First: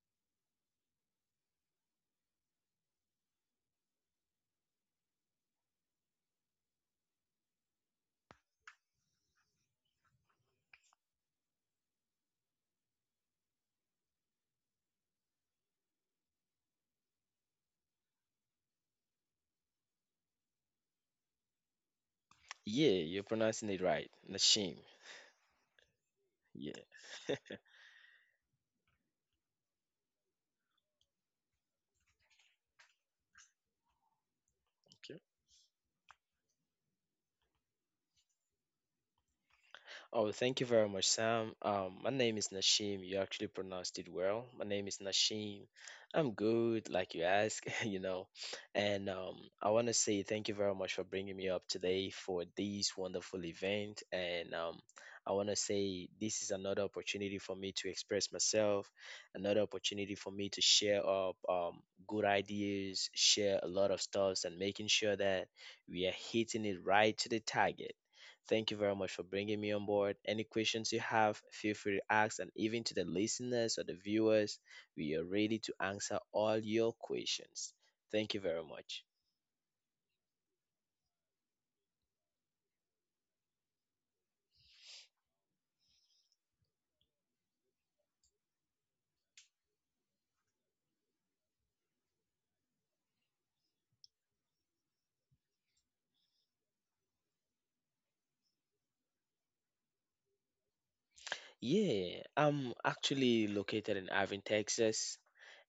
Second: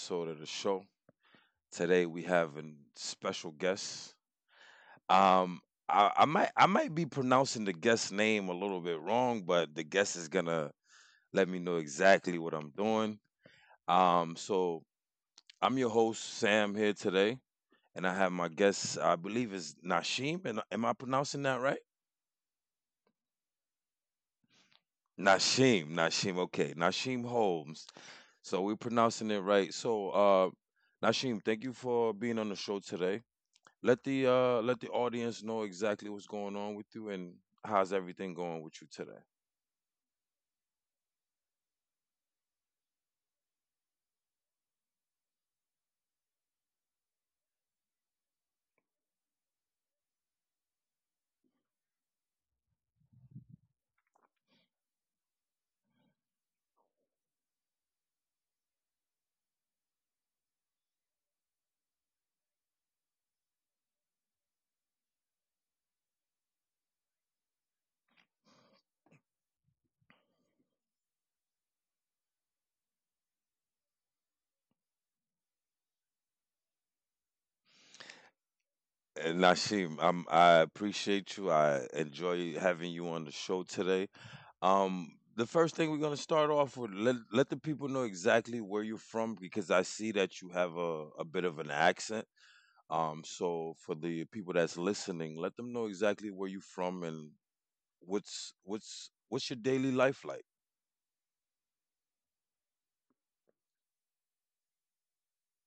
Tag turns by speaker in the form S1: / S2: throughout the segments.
S1: episode of the show. Today we have a special guest. Um, I might be pronouncing the guest name a little bit wrong, but the guest is gonna let me know exactly what I'm doing. So I'm your host Sam here today, and I have my guest. I believe is Nashim. And am I pronouncing that right?
S2: Yeah, you're pronouncing it right. Nashim.
S1: Nashim.
S2: Yeah.
S1: Okay, Nashim Holmes. So we're pronouncing it right. So, Nashim, thank you for being on the show today. Let the let the
S2: Okay.
S1: audience know exactly what's going on with you, and how's everything going with you today.
S2: Oh, thank you very much, Sam. My name is Nashim. You actually pronounced it well. My name is Nashim. I'm good, like you ask, you know. And I want to say thank you very much for bringing me up today for this wonderful event. And I want to say this is another opportunity for me to express myself, another opportunity for me to share up good ideas, share a lot of stuffs, and making sure that we are hitting it right to the target. Thank you very much for bringing me on board. Any questions you have, feel free to ask. And even to the listeners or the viewers, we are ready to answer all your questions. Thank you very much.
S1: And Nashim, am I appreciate you. I enjoy having you on the show today. The first thing we're gonna start off with, let let the people know exactly where you're from, because I see that you have a bit of an accent. So for the people that's listening, let them know exactly where you're from, and what's your daily life like.
S2: Yeah, I'm actually located in Irving, Texas,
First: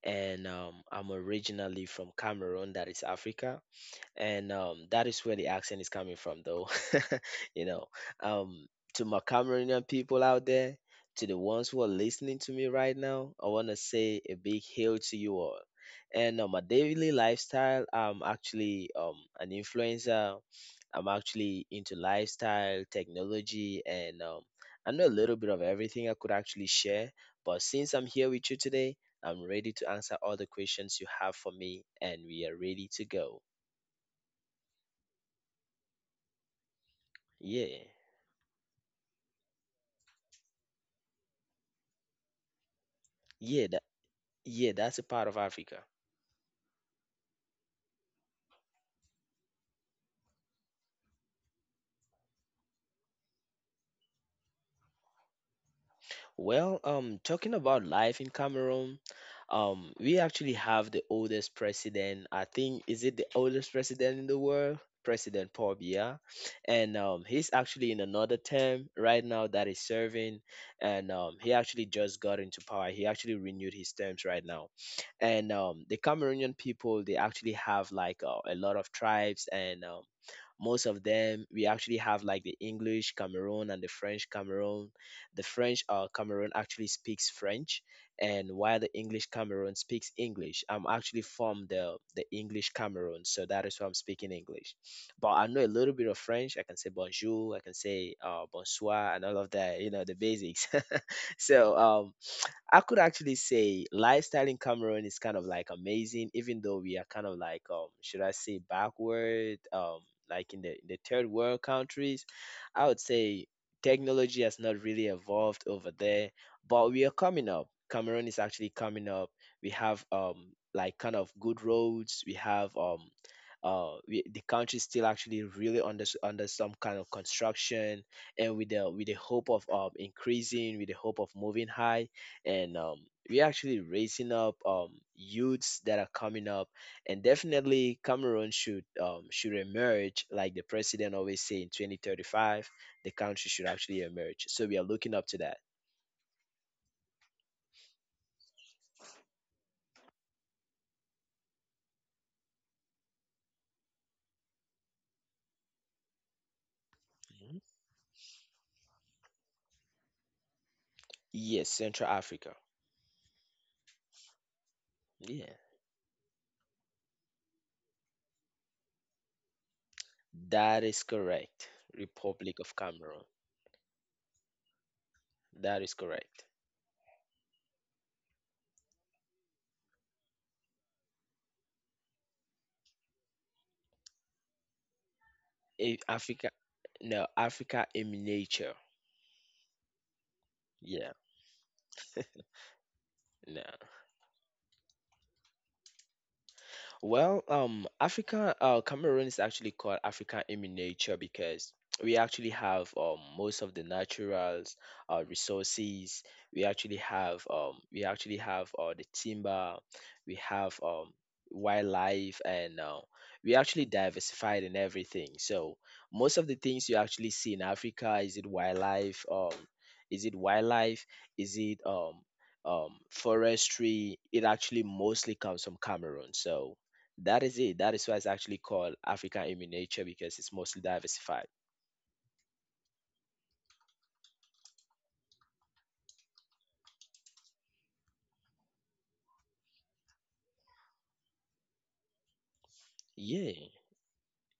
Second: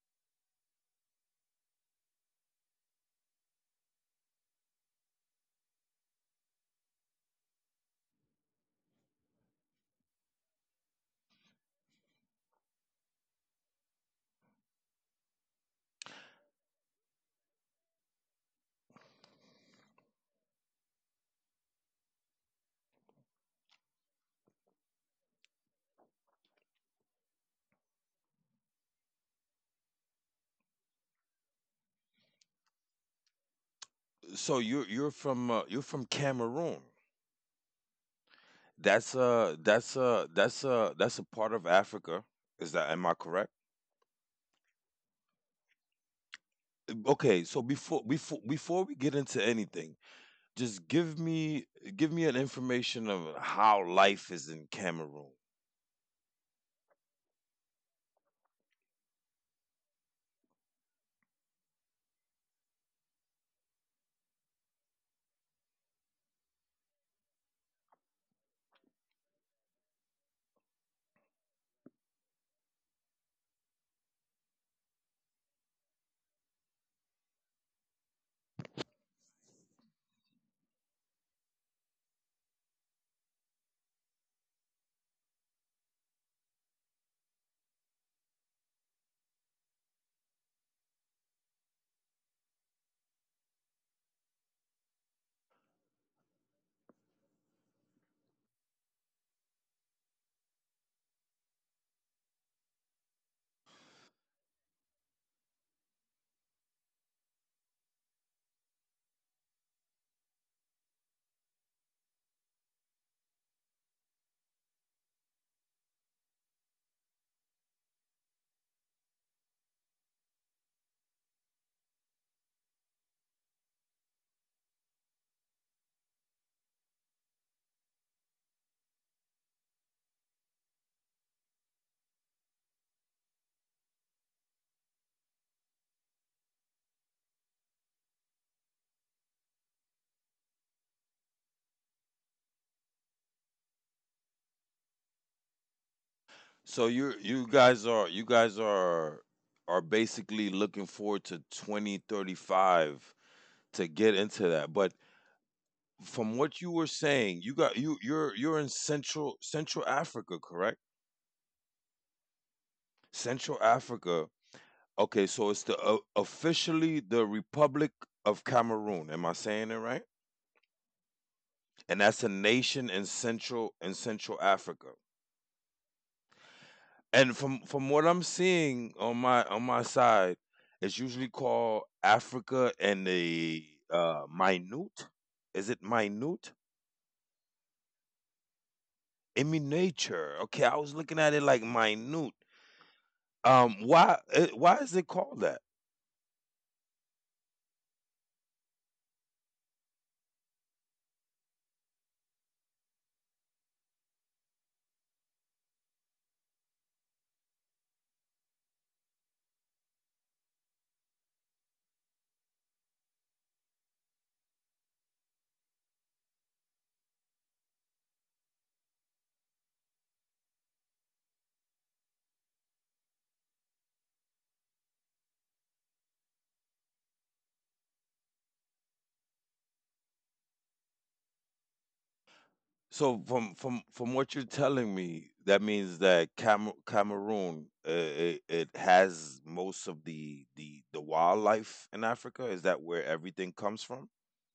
S2: and I'm originally from Cameroon, that is Africa. And that is where the accent is coming from, though. You know, um, to my Cameroonian people out there, to the ones who are listening to me right now, I want to say a big hail to you all. And my daily lifestyle, I'm actually an influencer. I'm actually into lifestyle, technology, and I know a little bit of everything I could actually share. But since I'm here with you today, I'm ready to answer all the questions you have for me, and we are ready to go.
S1: So you're from you're from Cameroon.
S2: Yeah.
S1: That's a part of Africa. Is that, am I correct?
S2: Yeah. That, yeah. That's a part of Africa.
S1: Okay, so before we get into anything, just give me an information of how life is in Cameroon.
S2: Well, talking about life in Cameroon, we actually have the oldest president. I think is it the oldest president in the world, President Paul Biya, and he's actually in another term right now that is serving, and he actually just got into power. He actually renewed his terms right now, and the Cameroonian people they actually have like a lot of tribes and most of them we actually have like the English Cameroon and the French Cameroon. The French Cameroon actually speaks French, and while the English Cameroon speaks English. I'm actually from the English Cameroon, so that is why I'm speaking English. But I know a little bit of French. I can say bonjour, I can say bonsoir, and all of that. You know the basics. So I could actually say lifestyle in Cameroon is kind of like amazing, even though we are kind of like should I say backward like in the third world countries. I would say technology has not really evolved over there, but we are coming up. Cameroon is actually coming up. We have like kind of good roads. We have the country is still actually really under under some kind of construction and with the hope of increasing with the hope of moving high and we're actually raising up youths that are coming up and definitely Cameroon should emerge like the president always say in 2035 the country should actually emerge, so we are looking up to that.
S1: So you you guys are basically looking forward to 2035 to get into that. But from what you were saying, you
S2: Mhm.
S1: got you you're you're in Central Africa, correct?
S2: Yes, Central Africa.
S1: Central Africa. Okay, so
S2: Yeah,
S1: it's the officially the Republic of Cameroon. Am I saying it right?
S2: that is correct.
S1: And that's a
S2: Republic of
S1: nation in
S2: Cameroon.
S1: Central Africa.
S2: That is correct.
S1: And from what I'm seeing on my side, it's usually called Africa and the minute. Is it
S2: Eh, africa
S1: minute?
S2: No, Africa in miniature.
S1: Immunature. Okay, I was
S2: Yeah.
S1: looking at it like minute.
S2: No.
S1: Why is it called that?
S2: Well, Africa, Cameroon is actually called Africa in miniature because we actually have most of the naturals, resources. We actually have the timber. We have wildlife, and we actually diversified in everything. So most of the things you actually see in Africa is it wildlife? Is it wildlife? Is it forestry? It actually mostly comes from Cameroon. So that is it. That is why it's actually called Africa in miniature because it's mostly diversified.
S1: So from what you're telling me, that means that Cameroon, it has most of the the wildlife in Africa. Is that where
S2: Yeah,
S1: everything comes from?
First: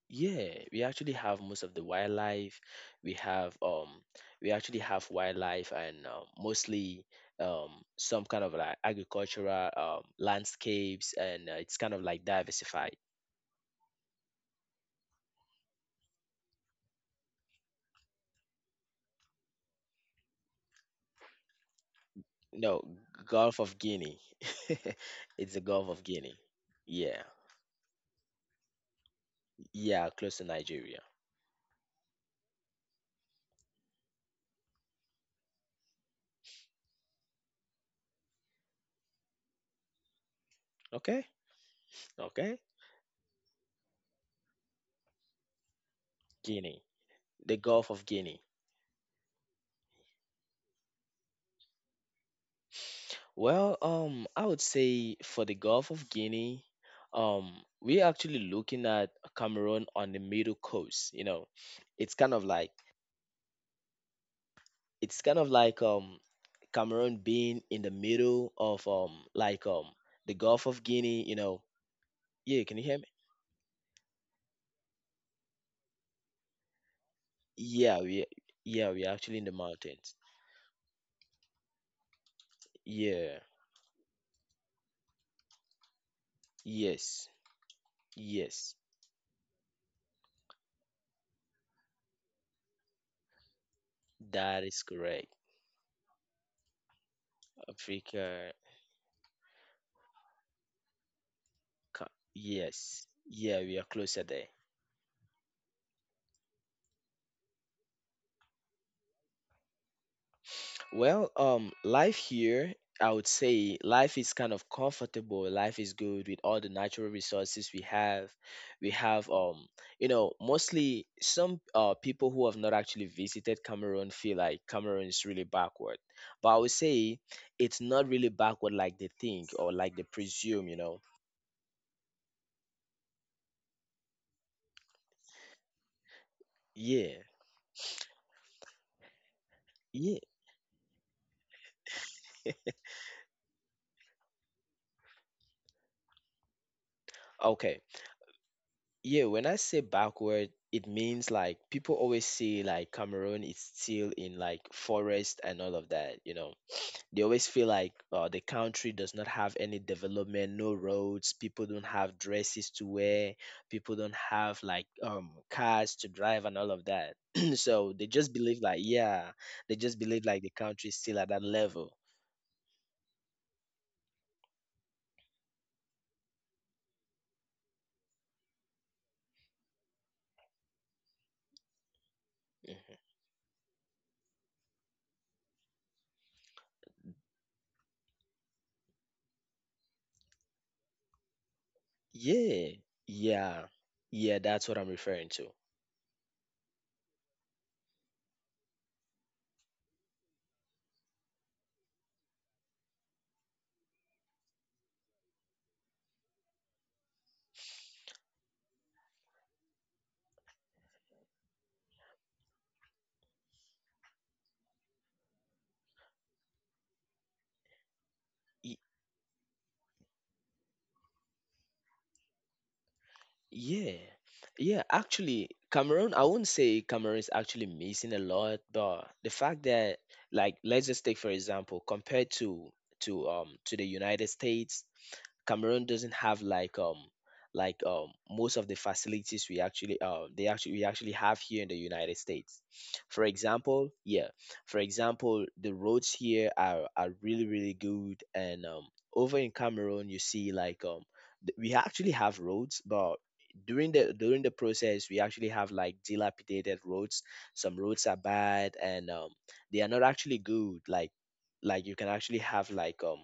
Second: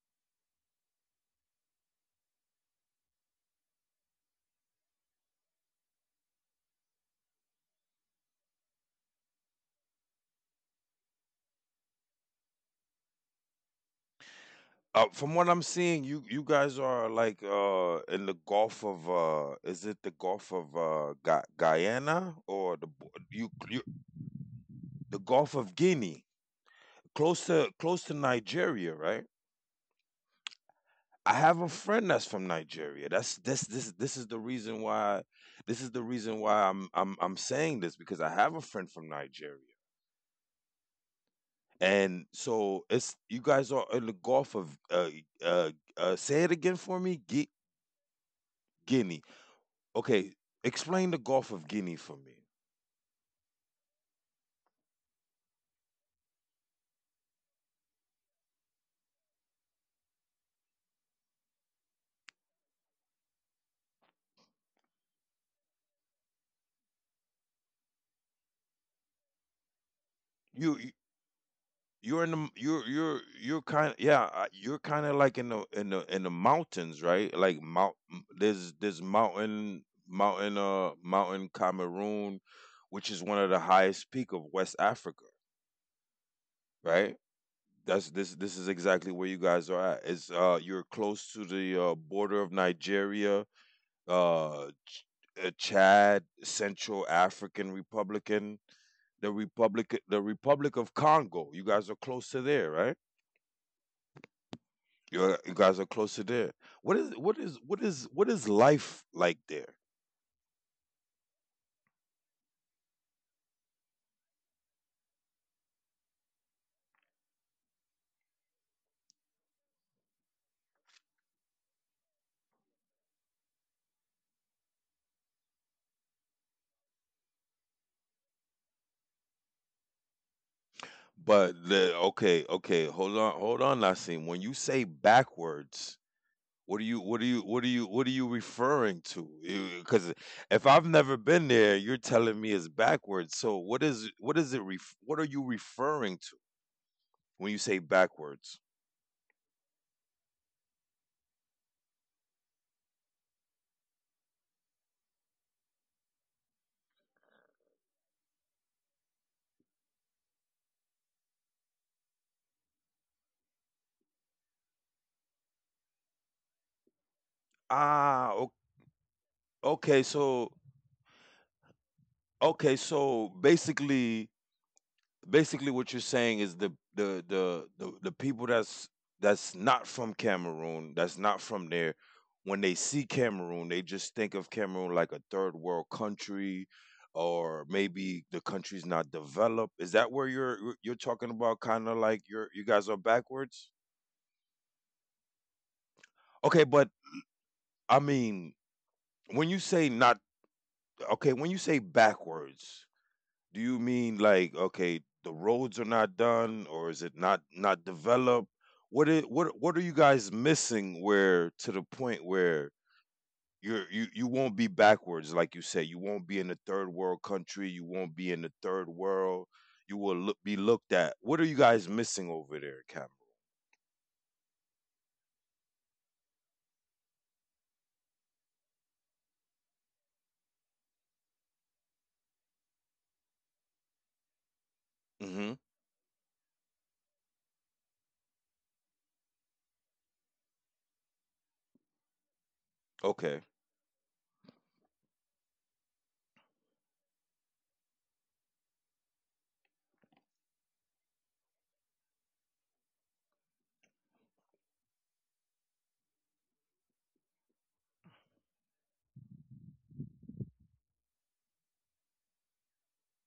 S2: yeah. We actually have most of the wildlife. We have we actually have wildlife and mostly um some kind of like agricultural landscapes and it's kind of like diversified.
S1: From what I'm seeing, you guys are like in the Gulf of is it the Gulf of Guyana or
S2: No,
S1: the bo- you,
S2: Gulf of
S1: you
S2: Guinea.
S1: the
S2: It's
S1: Gulf
S2: the
S1: of
S2: Gulf of
S1: Guinea,
S2: Guinea. Yeah,
S1: close to close to Nigeria, right?
S2: yeah, close to Nigeria.
S1: I have a friend that's from Nigeria. That's this is the reason why I'm saying this, because I have a friend from Nigeria.
S2: Okay,
S1: And
S2: okay.
S1: so it's you guys are in the Gulf of uh, say it again
S2: Guinea,
S1: for me,
S2: the Gulf of Guinea.
S1: Guinea. Okay, explain the Gulf of Guinea for me.
S2: Well, I would say for the Gulf of Guinea, um, we're actually looking at Cameroon on the middle coast. You know, it's kind of like it's kind of like um Cameroon being in the middle of like the Gulf
S1: You
S2: of Guinea. You know,
S1: You're in the
S2: yeah, can you hear me?
S1: you're kind of like in the mountains, right? Like mount,
S2: Yeah, we
S1: there's
S2: yeah,
S1: there's
S2: we're actually in the
S1: mountain,
S2: mountains.
S1: mountain Cameroon, which is one
S2: Yeah,
S1: of the highest peak of West Africa, right?
S2: yes,
S1: That's this this is
S2: yes,
S1: exactly where you guys are at. It's you're close to the border of Nigeria,
S2: that
S1: uh,
S2: is
S1: Ch-
S2: correct.
S1: uh, Chad, Central African
S2: Africa,
S1: Republican, the Republic of Congo. You guys are
S2: ca-
S1: close to there, right?
S2: yes, yeah, we are closer there.
S1: You guys are closer there. What is life like there?
S2: Well, life here, I would say life is kind of comfortable. Life is good with all the natural resources we have. We have, you know, mostly some people who have not actually visited Cameroon feel like Cameroon is really backward. But I would say it's not really backward like they think or like they presume, you know.
S1: But the, okay, hold on, Nassim. When you say backwards, what are you what
S2: Yeah,
S1: are you what are you what are you referring to? Because
S2: yeah.
S1: if I've never been there, you're telling me it's backwards. So what is it? Ref, what are you referring to when you say
S2: Okay.
S1: backwards?
S2: Yeah, when I say backward, it means like people always say like Cameroon is still in like forest and all of that, you know. They always feel like the country does not have any development, no roads, people don't have dresses to wear, people don't have like cars to drive and all of that. So they
S1: Ah,
S2: just
S1: o-
S2: believe like yeah, they just
S1: okay,
S2: believe like the
S1: so
S2: country is still at that level.
S1: okay, so basically what you're saying is the people that's not from Cameroon, that's not from there. When they
S2: Mhm.
S1: see Cameroon, they just think of Cameroon like a third world country, or maybe the country's not developed. Is that where you're talking about? Kind of like you
S2: Yeah,
S1: guys are
S2: yeah,
S1: backwards.
S2: yeah. That's what I'm referring to.
S1: Okay, but I mean, when you say not okay, when you say backwards, do you mean like okay, the roads are not done, or is it not developed? What it what are you guys missing? Where to the point where you won't be backwards, like you say, you won't be in a third world country, you won't be in the third world, be looked at. What are you guys missing over there, Cameron?
S2: Yeah, yeah, actually, Cameroon, I wouldn't say Cameroon is actually missing a lot, but the fact that, like, let's just take for example, compared to to the United States,
S1: Hmm.
S2: Cameroon doesn't have like most of the facilities we actually have here in the United States. For
S1: Okay,
S2: example, yeah, for example, the roads here are really good, and over in Cameroon you see like we actually have roads, but during the process we actually have like dilapidated roads. Some roads are bad and they are not actually good. Like you can actually have like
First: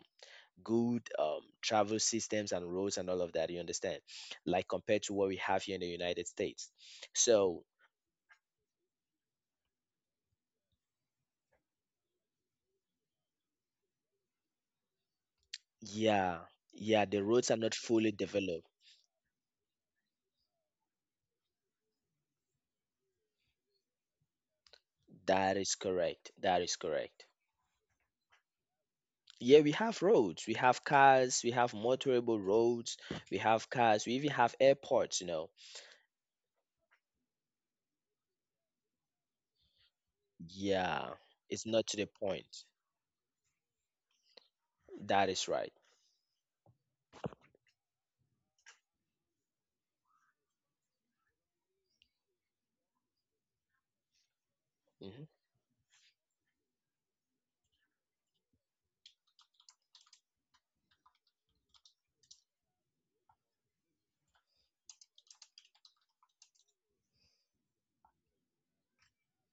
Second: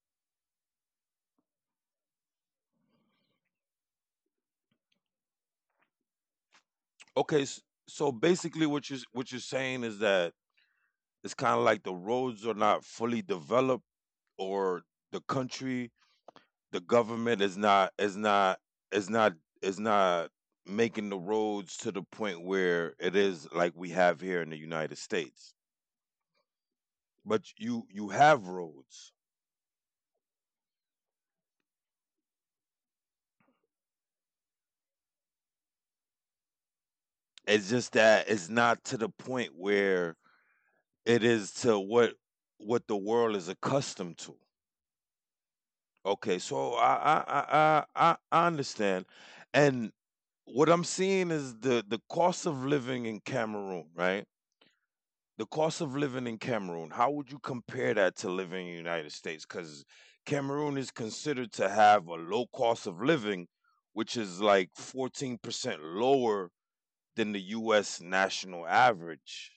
S2: good travel systems and roads and all of that. You understand? Like compared to what we have here in the United States.
S1: okay. s-
S2: So
S1: So basically, what you're saying is that it's kind of like the roads are not fully developed, or the country,
S2: yeah,
S1: the
S2: yeah, the
S1: government
S2: roads are
S1: is
S2: not
S1: not
S2: fully developed.
S1: is not is not making the roads to the point where it is like we have here in the United States.
S2: That is correct. That is correct.
S1: But you have roads.
S2: Yeah, we have roads, we have cars, we have motorable roads, we have cars, we even have airports, you know.
S1: It's just that it's not to the point where
S2: Yeah,
S1: it is
S2: it's
S1: to
S2: not to the
S1: what
S2: point.
S1: the world is accustomed to.
S2: That is right.
S1: Okay, so I understand, and what I'm seeing is the cost of living in Cameroon, right?
S2: Hmm.
S1: The cost of living in Cameroon, how would you compare that to living in the United States? Because Cameroon is considered to have a low cost of living, which is like 14% lower than the US national average.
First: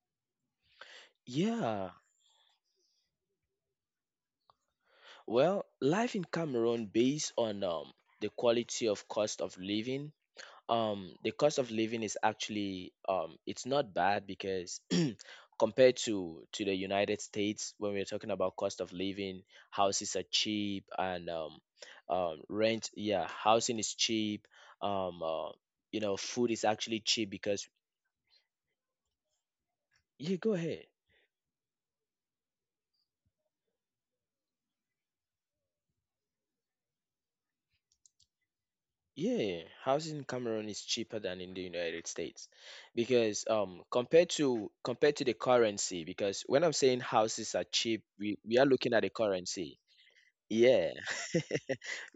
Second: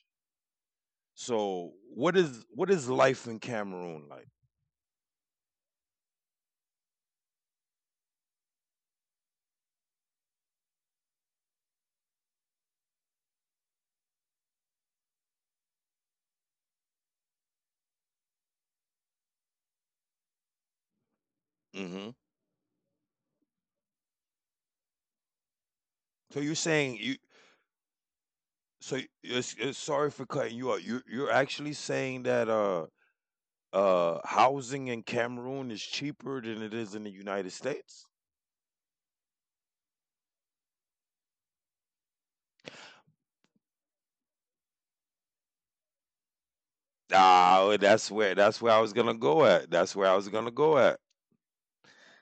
S1: So
S2: Yeah.
S1: what is life in Cameroon like?
S2: Well, life in Cameroon based on the quality of cost of living the cost of living is actually it's not bad because compared to the United States when we're talking about cost of living, houses are cheap and
S1: Hmm.
S2: rent, yeah, housing is cheap um uh, you know,
S1: So
S2: food
S1: you're
S2: is
S1: saying
S2: actually cheap because
S1: it's sorry for
S2: yeah
S1: cutting
S2: go
S1: you out.
S2: ahead.
S1: You're actually saying that housing in Cameroon is cheaper than it is in the United States?
S2: Yeah, housing in Cameroon is cheaper than in the United States because compared to the currency, because when I'm saying houses are
S1: Ah,
S2: cheap, we,
S1: that's
S2: we are
S1: where I was
S2: looking at
S1: gonna
S2: the
S1: go at.
S2: currency.
S1: That's where I was gonna go
S2: Yeah,
S1: at.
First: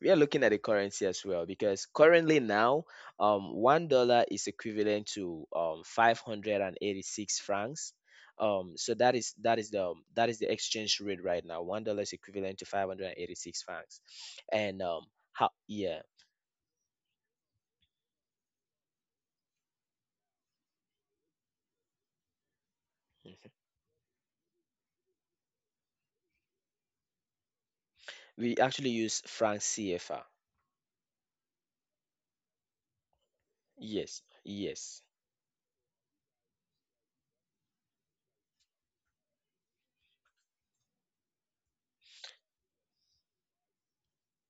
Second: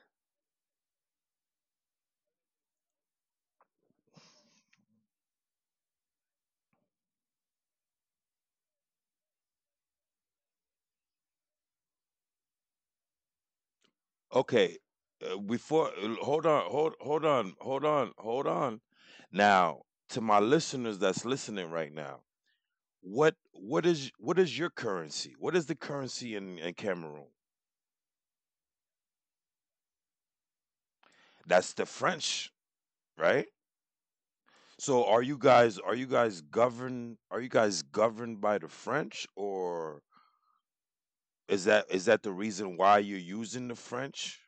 S2: we are looking at the currency as well because currently now $1 is equivalent to 586 francs. Um so that is the that is the exchange rate right now, $1 is equivalent to 586 francs
S1: Okay,
S2: and how
S1: before
S2: yeah
S1: hold on, hold on. Now, to my listeners that's listening right now, what is your currency? What is the currency in Cameroon?
S2: we actually use franc CFR.
S1: That's the French, right?
S2: Yes, yes.
S1: So, are you guys governed? Are you guys governed by the French, or is that the reason why you're using the French?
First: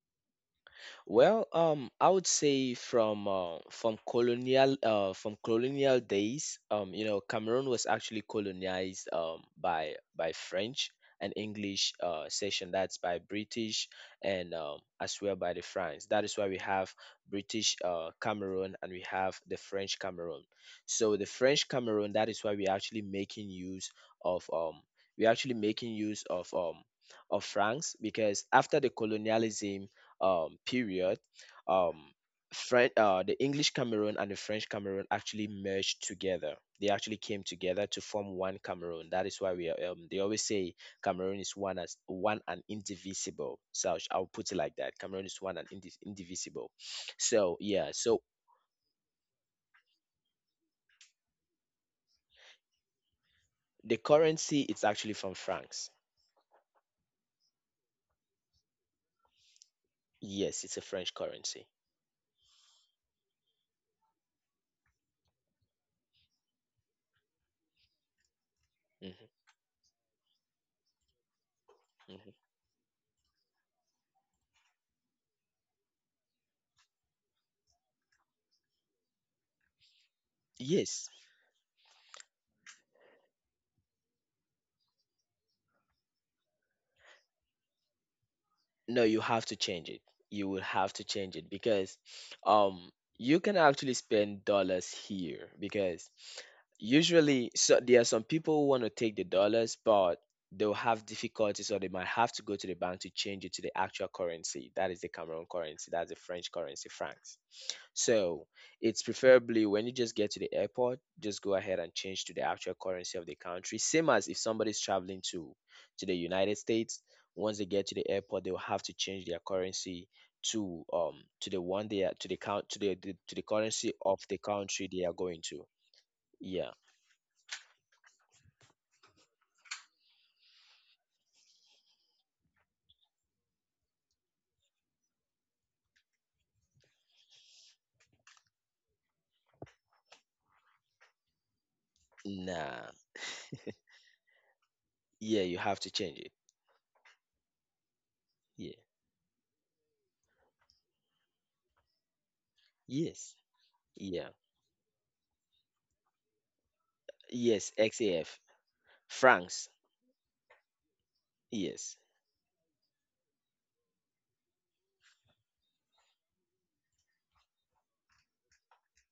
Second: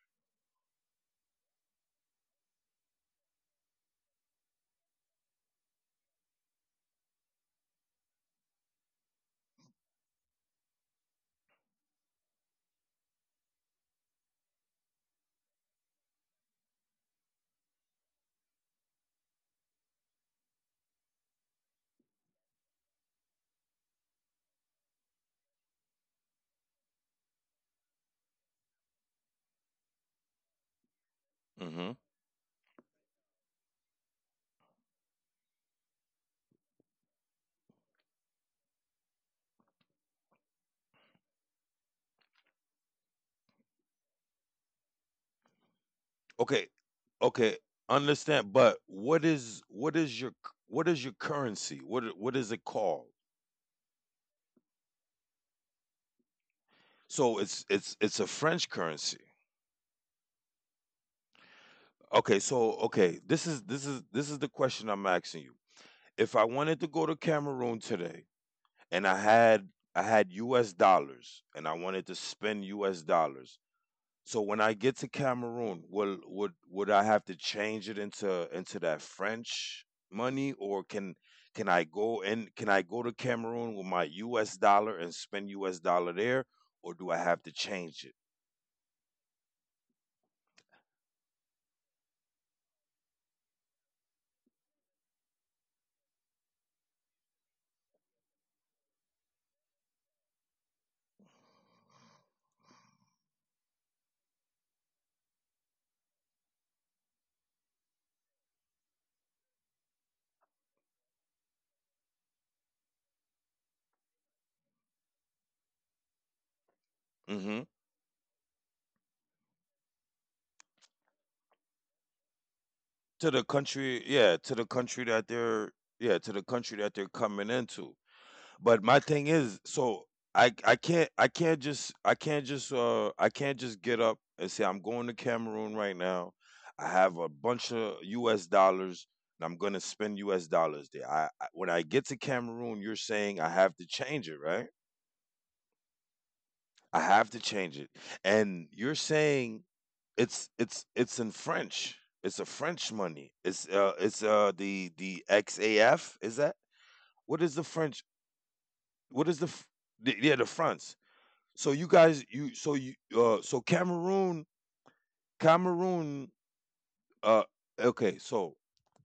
S2: Well, I would say from from colonial from colonial days, you know, Cameroon was actually colonized by French and English session. That's by British and as well by the France. That is why we have British Cameroon and we have the French Cameroon. So the French Cameroon, that is why we're actually making use of um, we're actually making use of um, of francs because after the colonialism period, um,
S1: Mm-hmm.
S2: French, the English Cameroon and the French Cameroon actually merged together. They actually came together to form one Cameroon. That is why we are, they always say Cameroon is one as one and indivisible. So I I'll put it like that. Cameroon is one and indivisible.
S1: Okay,
S2: So
S1: okay,
S2: yeah, so
S1: understand, but what is your what is your currency? What is it called?
S2: the currency it's actually from francs.
S1: So it's a French currency.
S2: Yes, it's a French currency.
S1: Okay, this is this is the question I'm asking you. If I wanted to go to Cameroon today and
S2: Mhm,
S1: I had US dollars and I wanted to
S2: mhm.
S1: spend US dollars. So when I get to Cameroon, will would I have to change it into that French money, or
S2: Yes.
S1: can I go and can I go to Cameroon with my U.S. dollar and spend U.S. dollar there, or do I have to change it?
S2: No, you have to change it. You will have to change it because um you can actually spend dollars here because usually so there are some people who want to take the dollars but they'll have difficulties or they might have to go to the bank to change it to the actual currency. That is the Cameroon currency, that's the French currency, francs. So it's preferably when you just get to the airport, just go ahead and change to the actual currency of the country. Same as if somebody's traveling to the United States. Once they
S1: Hmm.
S2: get to the airport, they'll have to change their currency to
S1: To
S2: the
S1: the
S2: currency
S1: country?
S2: of the
S1: Yeah, to the
S2: country they
S1: country
S2: are
S1: that
S2: going to.
S1: they're, yeah, to the
S2: Yeah.
S1: country that they're coming into. But my thing is, so I can't just I can't just I can't just get up and say I'm going to Cameroon right now. I have a bunch of U.S. dollars, and I'm gonna spend U.S. dollars there. I when I get to Cameroon,
S2: Nah.
S1: you're saying I have to change it, right?
S2: Yeah, you have to change it.
S1: I have to change it,
S2: Yeah.
S1: and you're saying it's it's in French. It's a French
S2: Yes.
S1: money.
S2: Yeah.
S1: It's the XAF, is that? What is
S2: Yes,
S1: the French?
S2: XAF.
S1: What is the,
S2: Francs.
S1: yeah, the francs? So you
S2: Yes.
S1: guys, you so Cameroon, Cameroon. Uh, okay. So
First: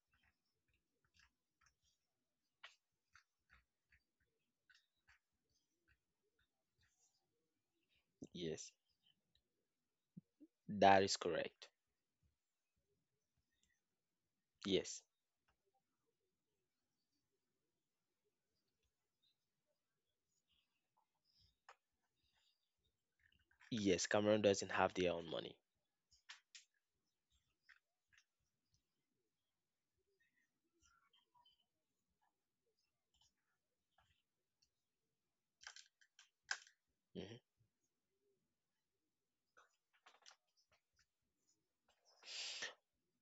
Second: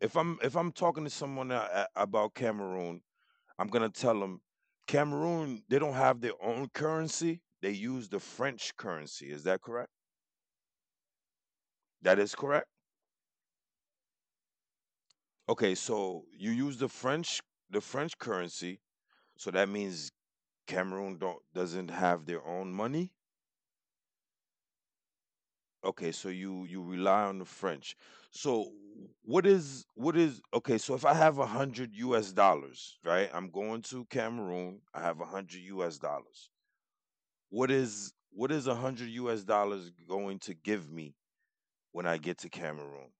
S1: if I'm talking to someone about Cameroon, I'm gonna tell them Cameroon, they don't have their own currency. They use the
S2: Yes.
S1: French currency. Is that correct?
S2: That is correct.
S1: That is correct.
S2: Yes.
S1: Okay. So you use the French currency. So that means Cameroon don't doesn't have their own money.
S2: Yes, Cameroon doesn't have their own money.
S1: Okay, so you rely on the French. So what is okay? So if I have a hundred U.S. dollars, right? I'm going to Cameroon. I have a hundred U.S. dollars.
S2: Mhm.
S1: What is a hundred U.S. dollars going to give me when I get to Cameroon?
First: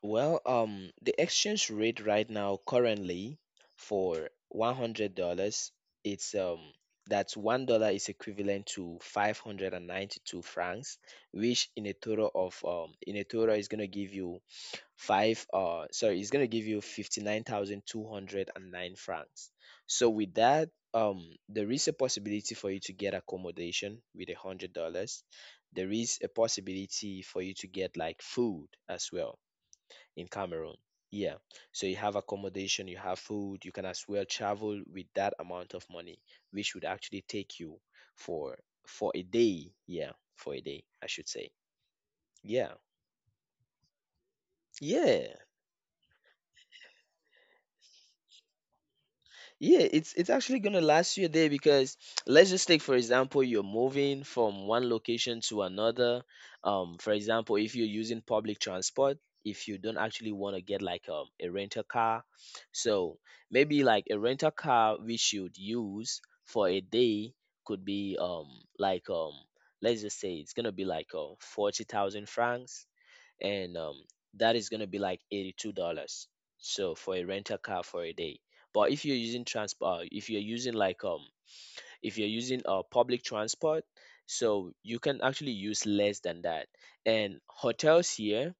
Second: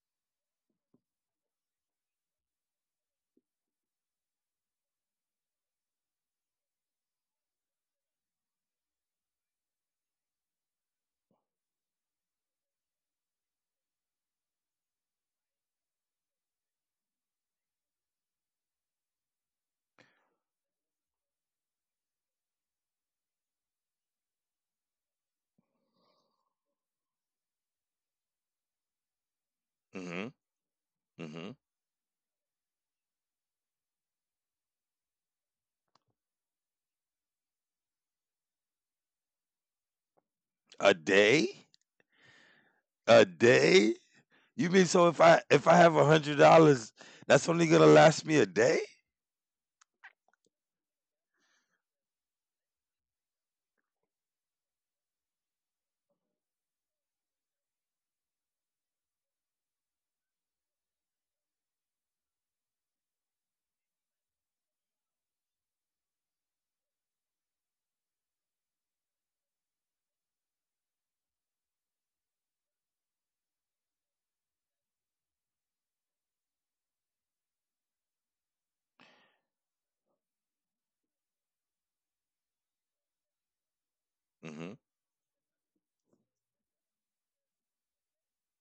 S2: Well, the exchange rate right now currently for $100, it's that's $1 is equivalent to 592 francs, which in a total is gonna give you five sorry it's going to give you 59,209 francs. So with that, um there is a possibility for you to get accommodation with $100. There is a possibility for you to get like food as well
S1: Mm-hmm.
S2: in Cameroon, yeah.
S1: Mm-hmm.
S2: So you have accommodation, you have food, you can as well travel with that amount of money, which would actually take you for for a day, yeah, for a day
S1: A
S2: I should say.
S1: day?
S2: Yeah,
S1: A day? You mean so if
S2: yeah.
S1: I have $100, that's only gonna last me a day?
S2: Yeah, it's actually gonna last you a day because let's just take for example you're moving from one location to another. For example, if you're using public transport, if you don't actually want to get like a rental car, so maybe like a rental car we should use for a day could be like um let's just say it's gonna be like 40,000 francs, and that is gonna be like $82. So for a rental car for a day. But if you're using transport, if you're using public transport,
S1: Mm-hmm.
S2: so you can actually use less than that. And hotels here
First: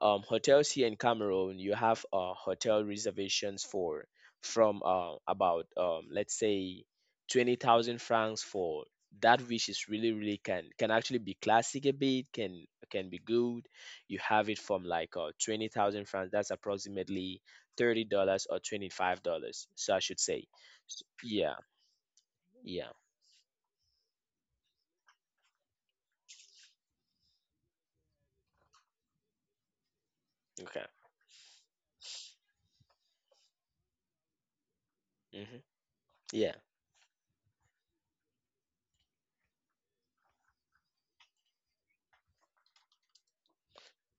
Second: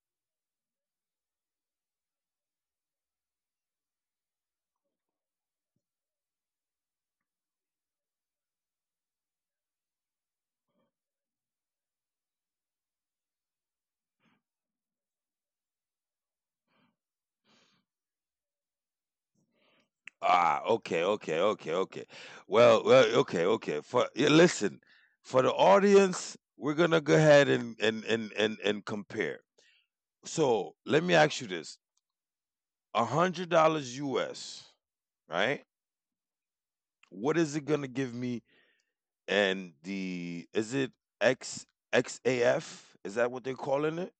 S2: um, hotels here in Cameroon, you have hotel reservations for from about let's say 20,000 francs for that, which is really really can actually be classic a bit, can be good. You have it from like 20,000 francs. That's approximately $30 or $25. So I should say.
S1: Ah, okay, okay,
S2: Yeah,
S1: okay, okay. Well,
S2: yeah,
S1: For yeah, listen, for the audience, we're gonna go ahead and and compare. So
S2: okay.
S1: let me ask you this: $100 US, right?
S2: Hmm, yeah,
S1: What is it gonna give me? And the is it X XAF? Is that what they're calling it?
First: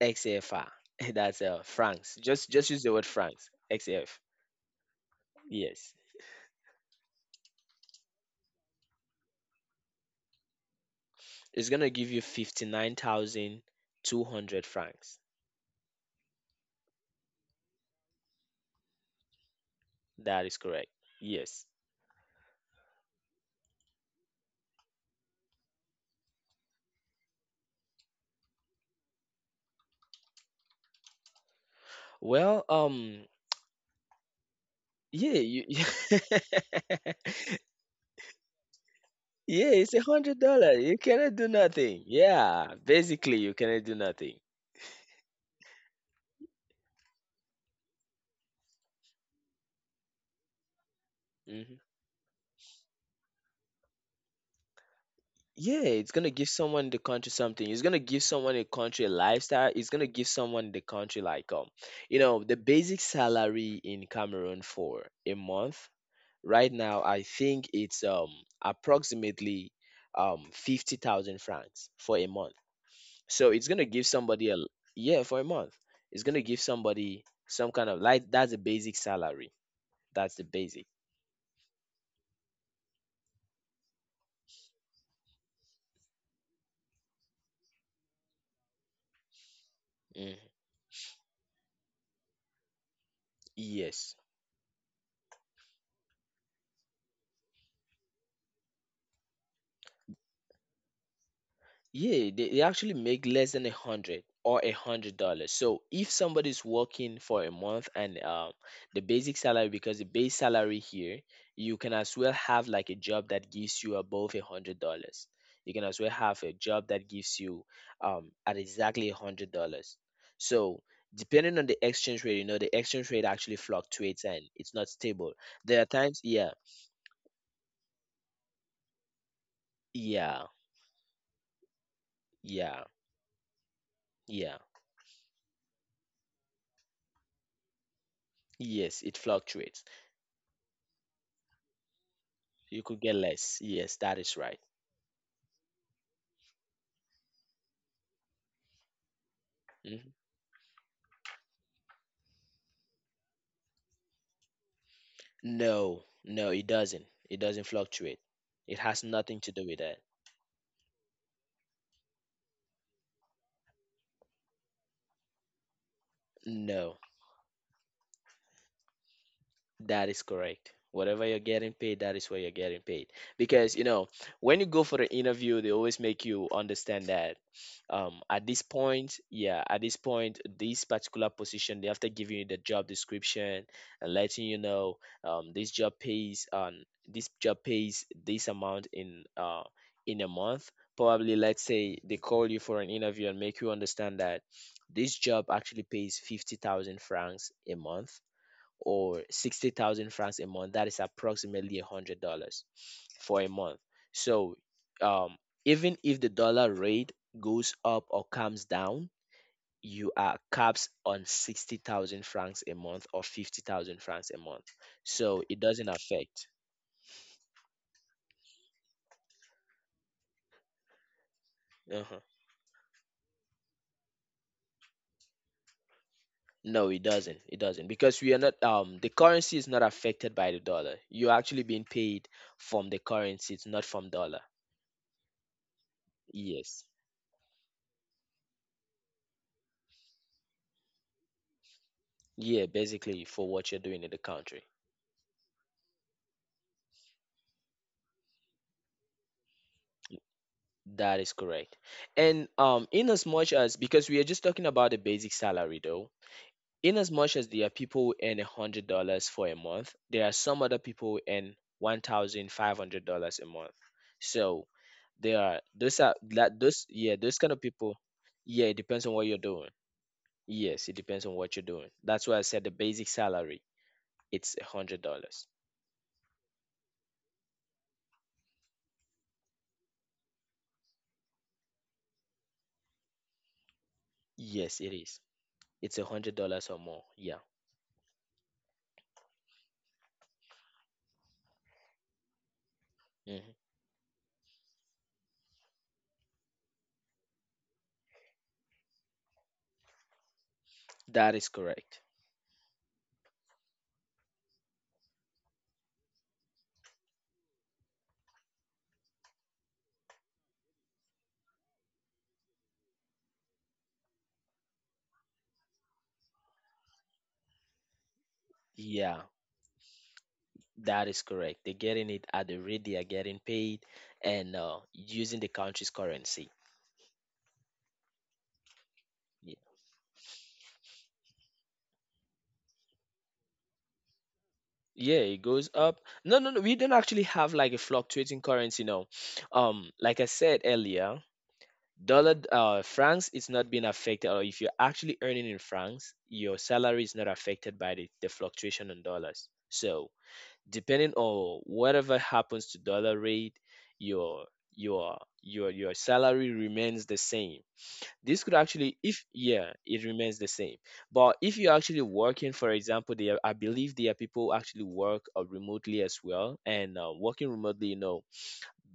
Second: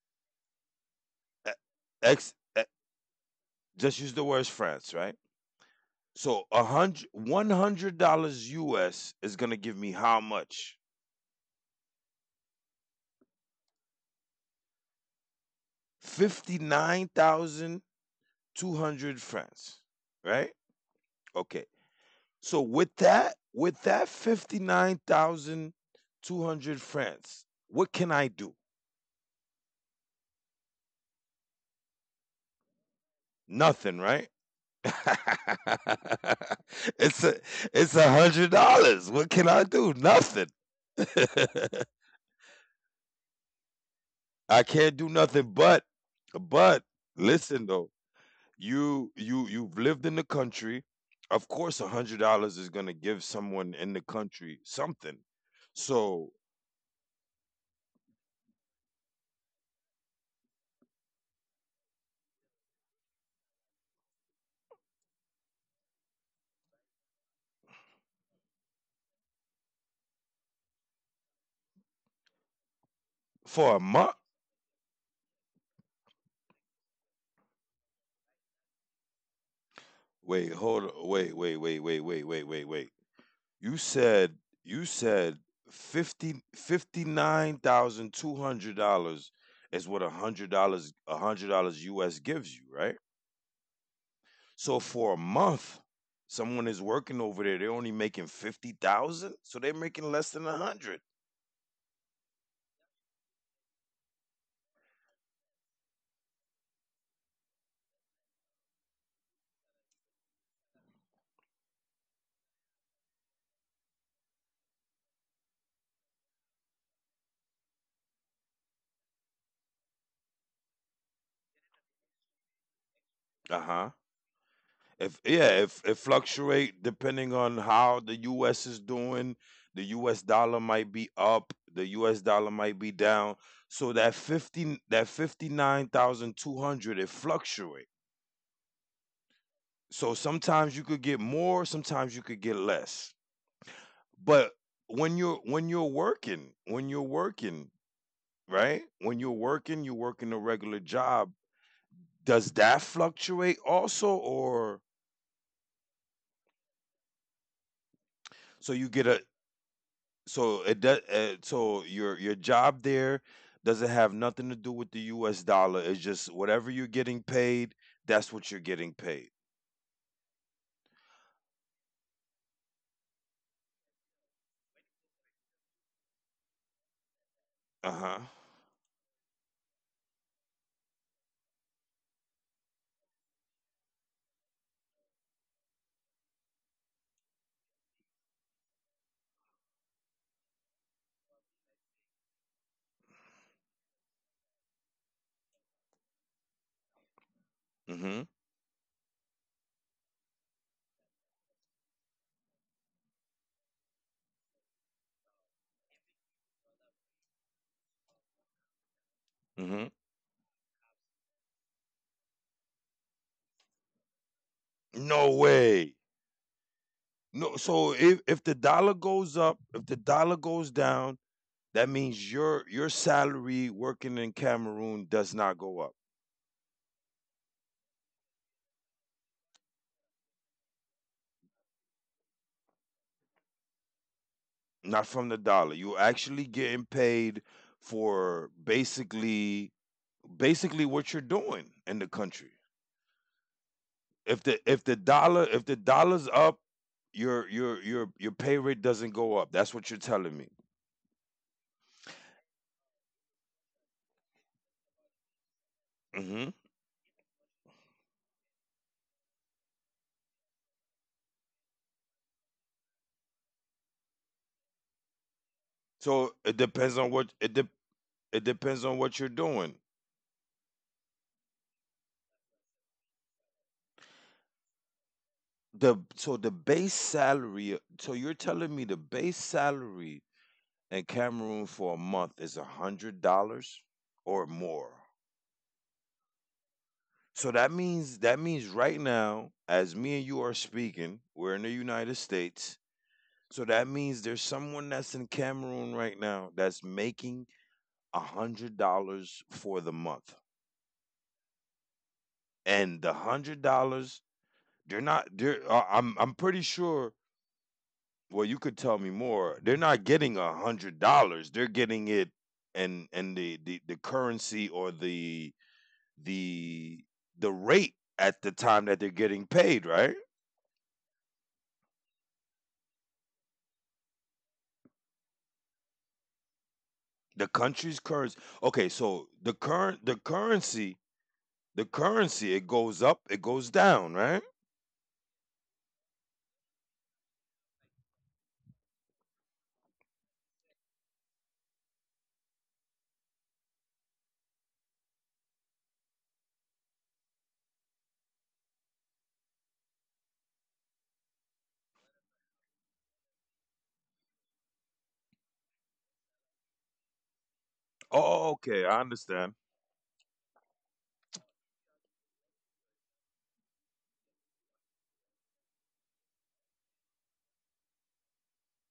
S2: XFR. That's
S1: E-
S2: francs.
S1: X.
S2: Just
S1: e-
S2: just use the word francs.
S1: Just use
S2: XF.
S1: the words France, right?
S2: Yes.
S1: So a hundred one hundred dollars US is gonna give me how much?
S2: It's gonna give you 59,200 francs.
S1: 59,200 francs,
S2: That
S1: right?
S2: is correct.
S1: Okay.
S2: Yes.
S1: So with that 59,200 francs, what can I do?
S2: Well,
S1: Nothing, right?
S2: yeah, yeah,
S1: it's a it's $100. What can I do?
S2: it's a hundred
S1: Nothing.
S2: dollar. You cannot do nothing. Yeah, basically, you cannot do nothing.
S1: I can't do nothing, but but listen though. You've lived in the country. Of
S2: Hmm.
S1: course $100 is going to give someone in the country something.
S2: Yeah, it's gonna
S1: So
S2: give someone in the country something. It's gonna give someone in the country a lifestyle. It's gonna give someone in the country like the basic salary in Cameroon for a month. Right now, I think it's approximately 50,000 francs for a month. So it's
S1: for
S2: going
S1: a
S2: to give
S1: month,
S2: somebody a yeah, for a month. It's going to give somebody some kind of like that's a basic salary. That's the
S1: wait,
S2: basic.
S1: hold, wait, wait, wait, wait, wait, wait, wait, wait. You said you said fifty fifty nine thousand two hundred dollars is
S2: Mm,
S1: what $100, $100 US gives you, right?
S2: yes.
S1: So for a month, someone is working over there, they're only making 50,000, so they're making less than a hundred.
S2: Yeah, they actually make less than a hundred or $100. So if somebody's working for a month and the basic salary, because the base salary here, you can as well have like a job that gives you above $100. You can as well have a job that gives you at exactly $100. So depending on the exchange rate, the exchange rate actually
S1: Uh-huh.
S2: fluctuates and it's not
S1: If
S2: stable.
S1: yeah,
S2: There
S1: if
S2: are
S1: it
S2: times, yeah,
S1: fluctuate depending on how the US is doing, the US
S2: yeah,
S1: dollar might be up, the US dollar might
S2: yeah,
S1: be down. So that
S2: yeah.
S1: 50, that 59,200, it fluctuate.
S2: Yes, it fluctuates.
S1: So sometimes you could get more, sometimes you could get
S2: You could get
S1: less.
S2: less. Yes, that is
S1: But
S2: right.
S1: when you're working, when you're working, right? When you're
S2: Mhm.
S1: working a regular job, does that fluctuate also, or
S2: No, no, it doesn't. It doesn't fluctuate.
S1: so
S2: It
S1: you
S2: has
S1: get a
S2: nothing to do with that.
S1: so it does? So your job there doesn't have nothing to do with the U.S. dollar. It's just whatever you're
S2: No.
S1: getting paid. That's what you're getting paid.
S2: That is correct. Whatever you're getting paid, that is where you're getting paid. Because, when you go for the interview, they always make you understand that
S1: Uh huh.
S2: at this point, yeah, at this point, this particular position, they have to give you the job description and letting you know, um, this job pays um, this job pays this amount in a month. Probably, let's say they call you for an interview and make you understand that this job actually pays 50,000 francs a month
S1: Mm-hmm.
S2: or 60,000 francs a month, that is approximately $100 for a month. So, um, even if the dollar rate goes up or comes down,
S1: Mm-hmm.
S2: you are capped on 60,000 francs a month or 50,000 francs a month.
S1: No
S2: So it doesn't
S1: way.
S2: affect.
S1: No. So if the dollar goes up, if the dollar goes down, that
S2: Uh-huh.
S1: means your salary working in Cameroon does not go up.
S2: No, it doesn't. It doesn't because we are not the currency is not affected by the dollar. You're actually being paid from the currency, it's not from dollar.
S1: Not from the dollar. You're actually
S2: Yes.
S1: getting paid for basically what you're doing in the country.
S2: Yeah, basically for what you're doing in the
S1: If the
S2: country.
S1: if the dollar, if the dollar's up, your pay rate doesn't go up. That's what you're telling me.
S2: That is correct. And in as much as, because we are just talking about the basic salary though,
S1: Hmm.
S2: in as much as there are people who earn $100 for a month, there are some other people who earn $1,500 a month. So there are those are
S1: So it
S2: that those
S1: depends on
S2: yeah,
S1: what
S2: those kind of people,
S1: it
S2: yeah, it
S1: depends on
S2: depends on
S1: what
S2: what
S1: you're
S2: you're doing.
S1: doing.
S2: Yes, it depends on what you're doing. That's why I said the basic salary, it's $100.
S1: The so the base salary. So you're telling me the base salary in Cameroon for a month is $100 or
S2: Yes, it
S1: more.
S2: is. It's $100 or more. Yeah.
S1: So that means right now, as me and you are speaking, we're in the United States.
S2: Mhm.
S1: So that means there's someone that's in Cameroon right now that's making $100 for the month,
S2: That is correct.
S1: and the $100, they're not. They're I'm pretty sure. Well, you could tell me more. They're not getting $100. They're getting it, and the currency, or the the rate at the time
S2: Yeah.
S1: that they're getting paid, right?
S2: That is correct. They're getting it at the rate they are getting paid and using the country's currency.
S1: The country's currency. Okay, so
S2: Ye-
S1: the current, the currency, it goes up, it goes down, right?
S2: Yeah, it goes up. No, no, no. We don't actually have like a fluctuating currency. No, like I said earlier, francs is not being affected. Or if you're actually earning in francs, your salary is not affected by the fluctuation on dollars. So depending on whatever happens to dollar rate, your your salary remains the same. This could
S1: Oh, okay,
S2: actually
S1: I
S2: if
S1: understand.
S2: yeah it remains the same. But if you're actually working, for example, there, I believe there are people who actually work remotely as well, and working remotely.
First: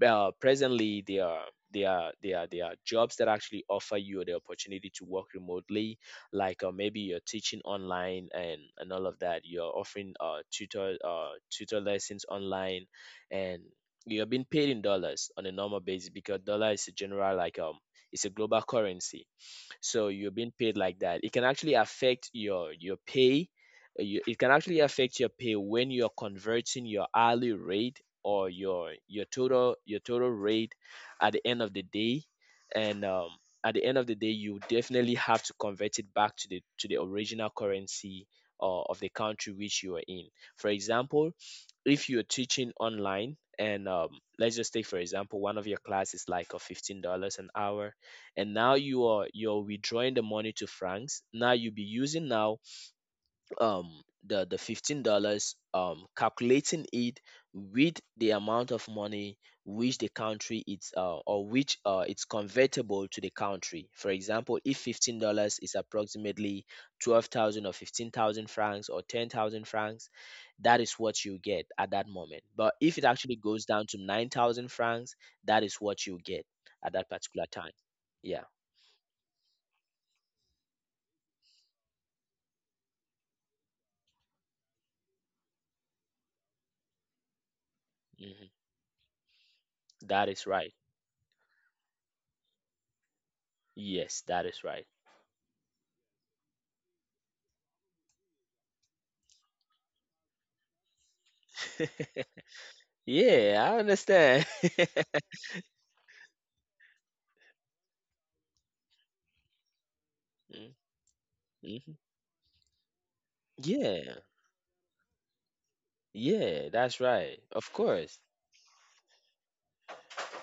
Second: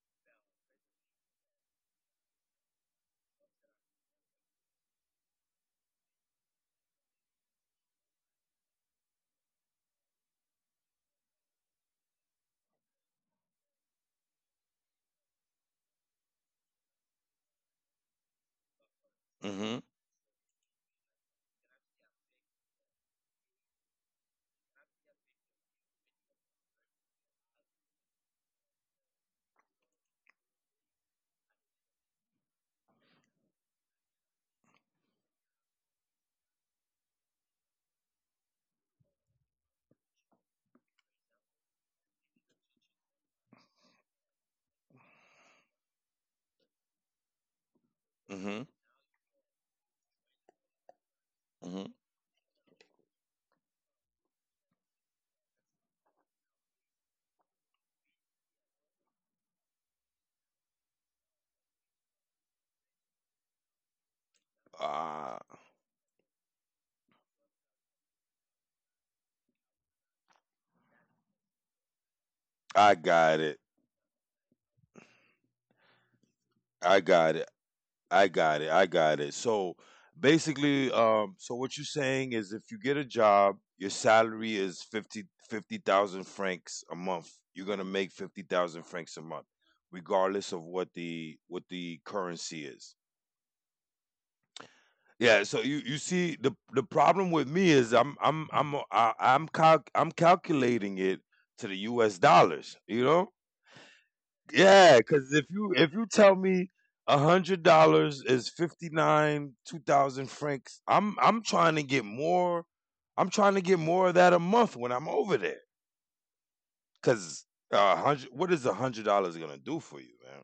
S2: Presently, there are jobs that actually offer you the opportunity to work remotely, like maybe you're teaching online, and all of that, you're offering tutor lessons online. And you're being paid in dollars on a normal basis because dollar is a general like it's a global currency.
S1: Mm-hmm.
S2: So you're being paid like that, it can actually affect your pay. It can actually affect your pay when you're converting your hourly rate or your total rate at the end of the day. And at the end of the day, you definitely have to convert it back to the original currency of the country which you are in. For example, if you're teaching online and let's just take for example, one of your classes, like a $15 an hour, and
S1: Mm-hmm.
S2: now you're withdrawing the money to francs. Now you'll be
S1: Mm-hmm.
S2: using now, um the $15, calculating it with the amount of money which the country it's or which it's convertible to the country. For example, if fifteen
S1: Uh,
S2: dollars is approximately 12,000 or 15,000 francs or 10,000 francs, that is what you get at that moment. But
S1: I
S2: if it actually
S1: got it.
S2: goes down to 9,000 francs, that is what you get at
S1: I
S2: that
S1: got it.
S2: particular time.
S1: I
S2: Yeah.
S1: got it. I got it. So basically, so what you're saying is, if you get a job, your salary is 50 50,000 francs a month. You're going to make
S2: Mhm,
S1: 50,000 francs a month
S2: that is
S1: regardless of
S2: right.
S1: what the currency is.
S2: Yes, that is right.
S1: Yeah, so you see the problem with me is I'm calculating it to the US dollars, you know?
S2: Yeah, I understand.
S1: Yeah, because if you tell me $100 is fifty nine two thousand francs, I'm trying to
S2: Mhm.
S1: get more. I'm trying to get more of
S2: Yeah,
S1: that a month when I'm over there.
S2: yeah, that's right.
S1: Because
S2: Of
S1: a
S2: course.
S1: hundred, what is $100 gonna do for you, man?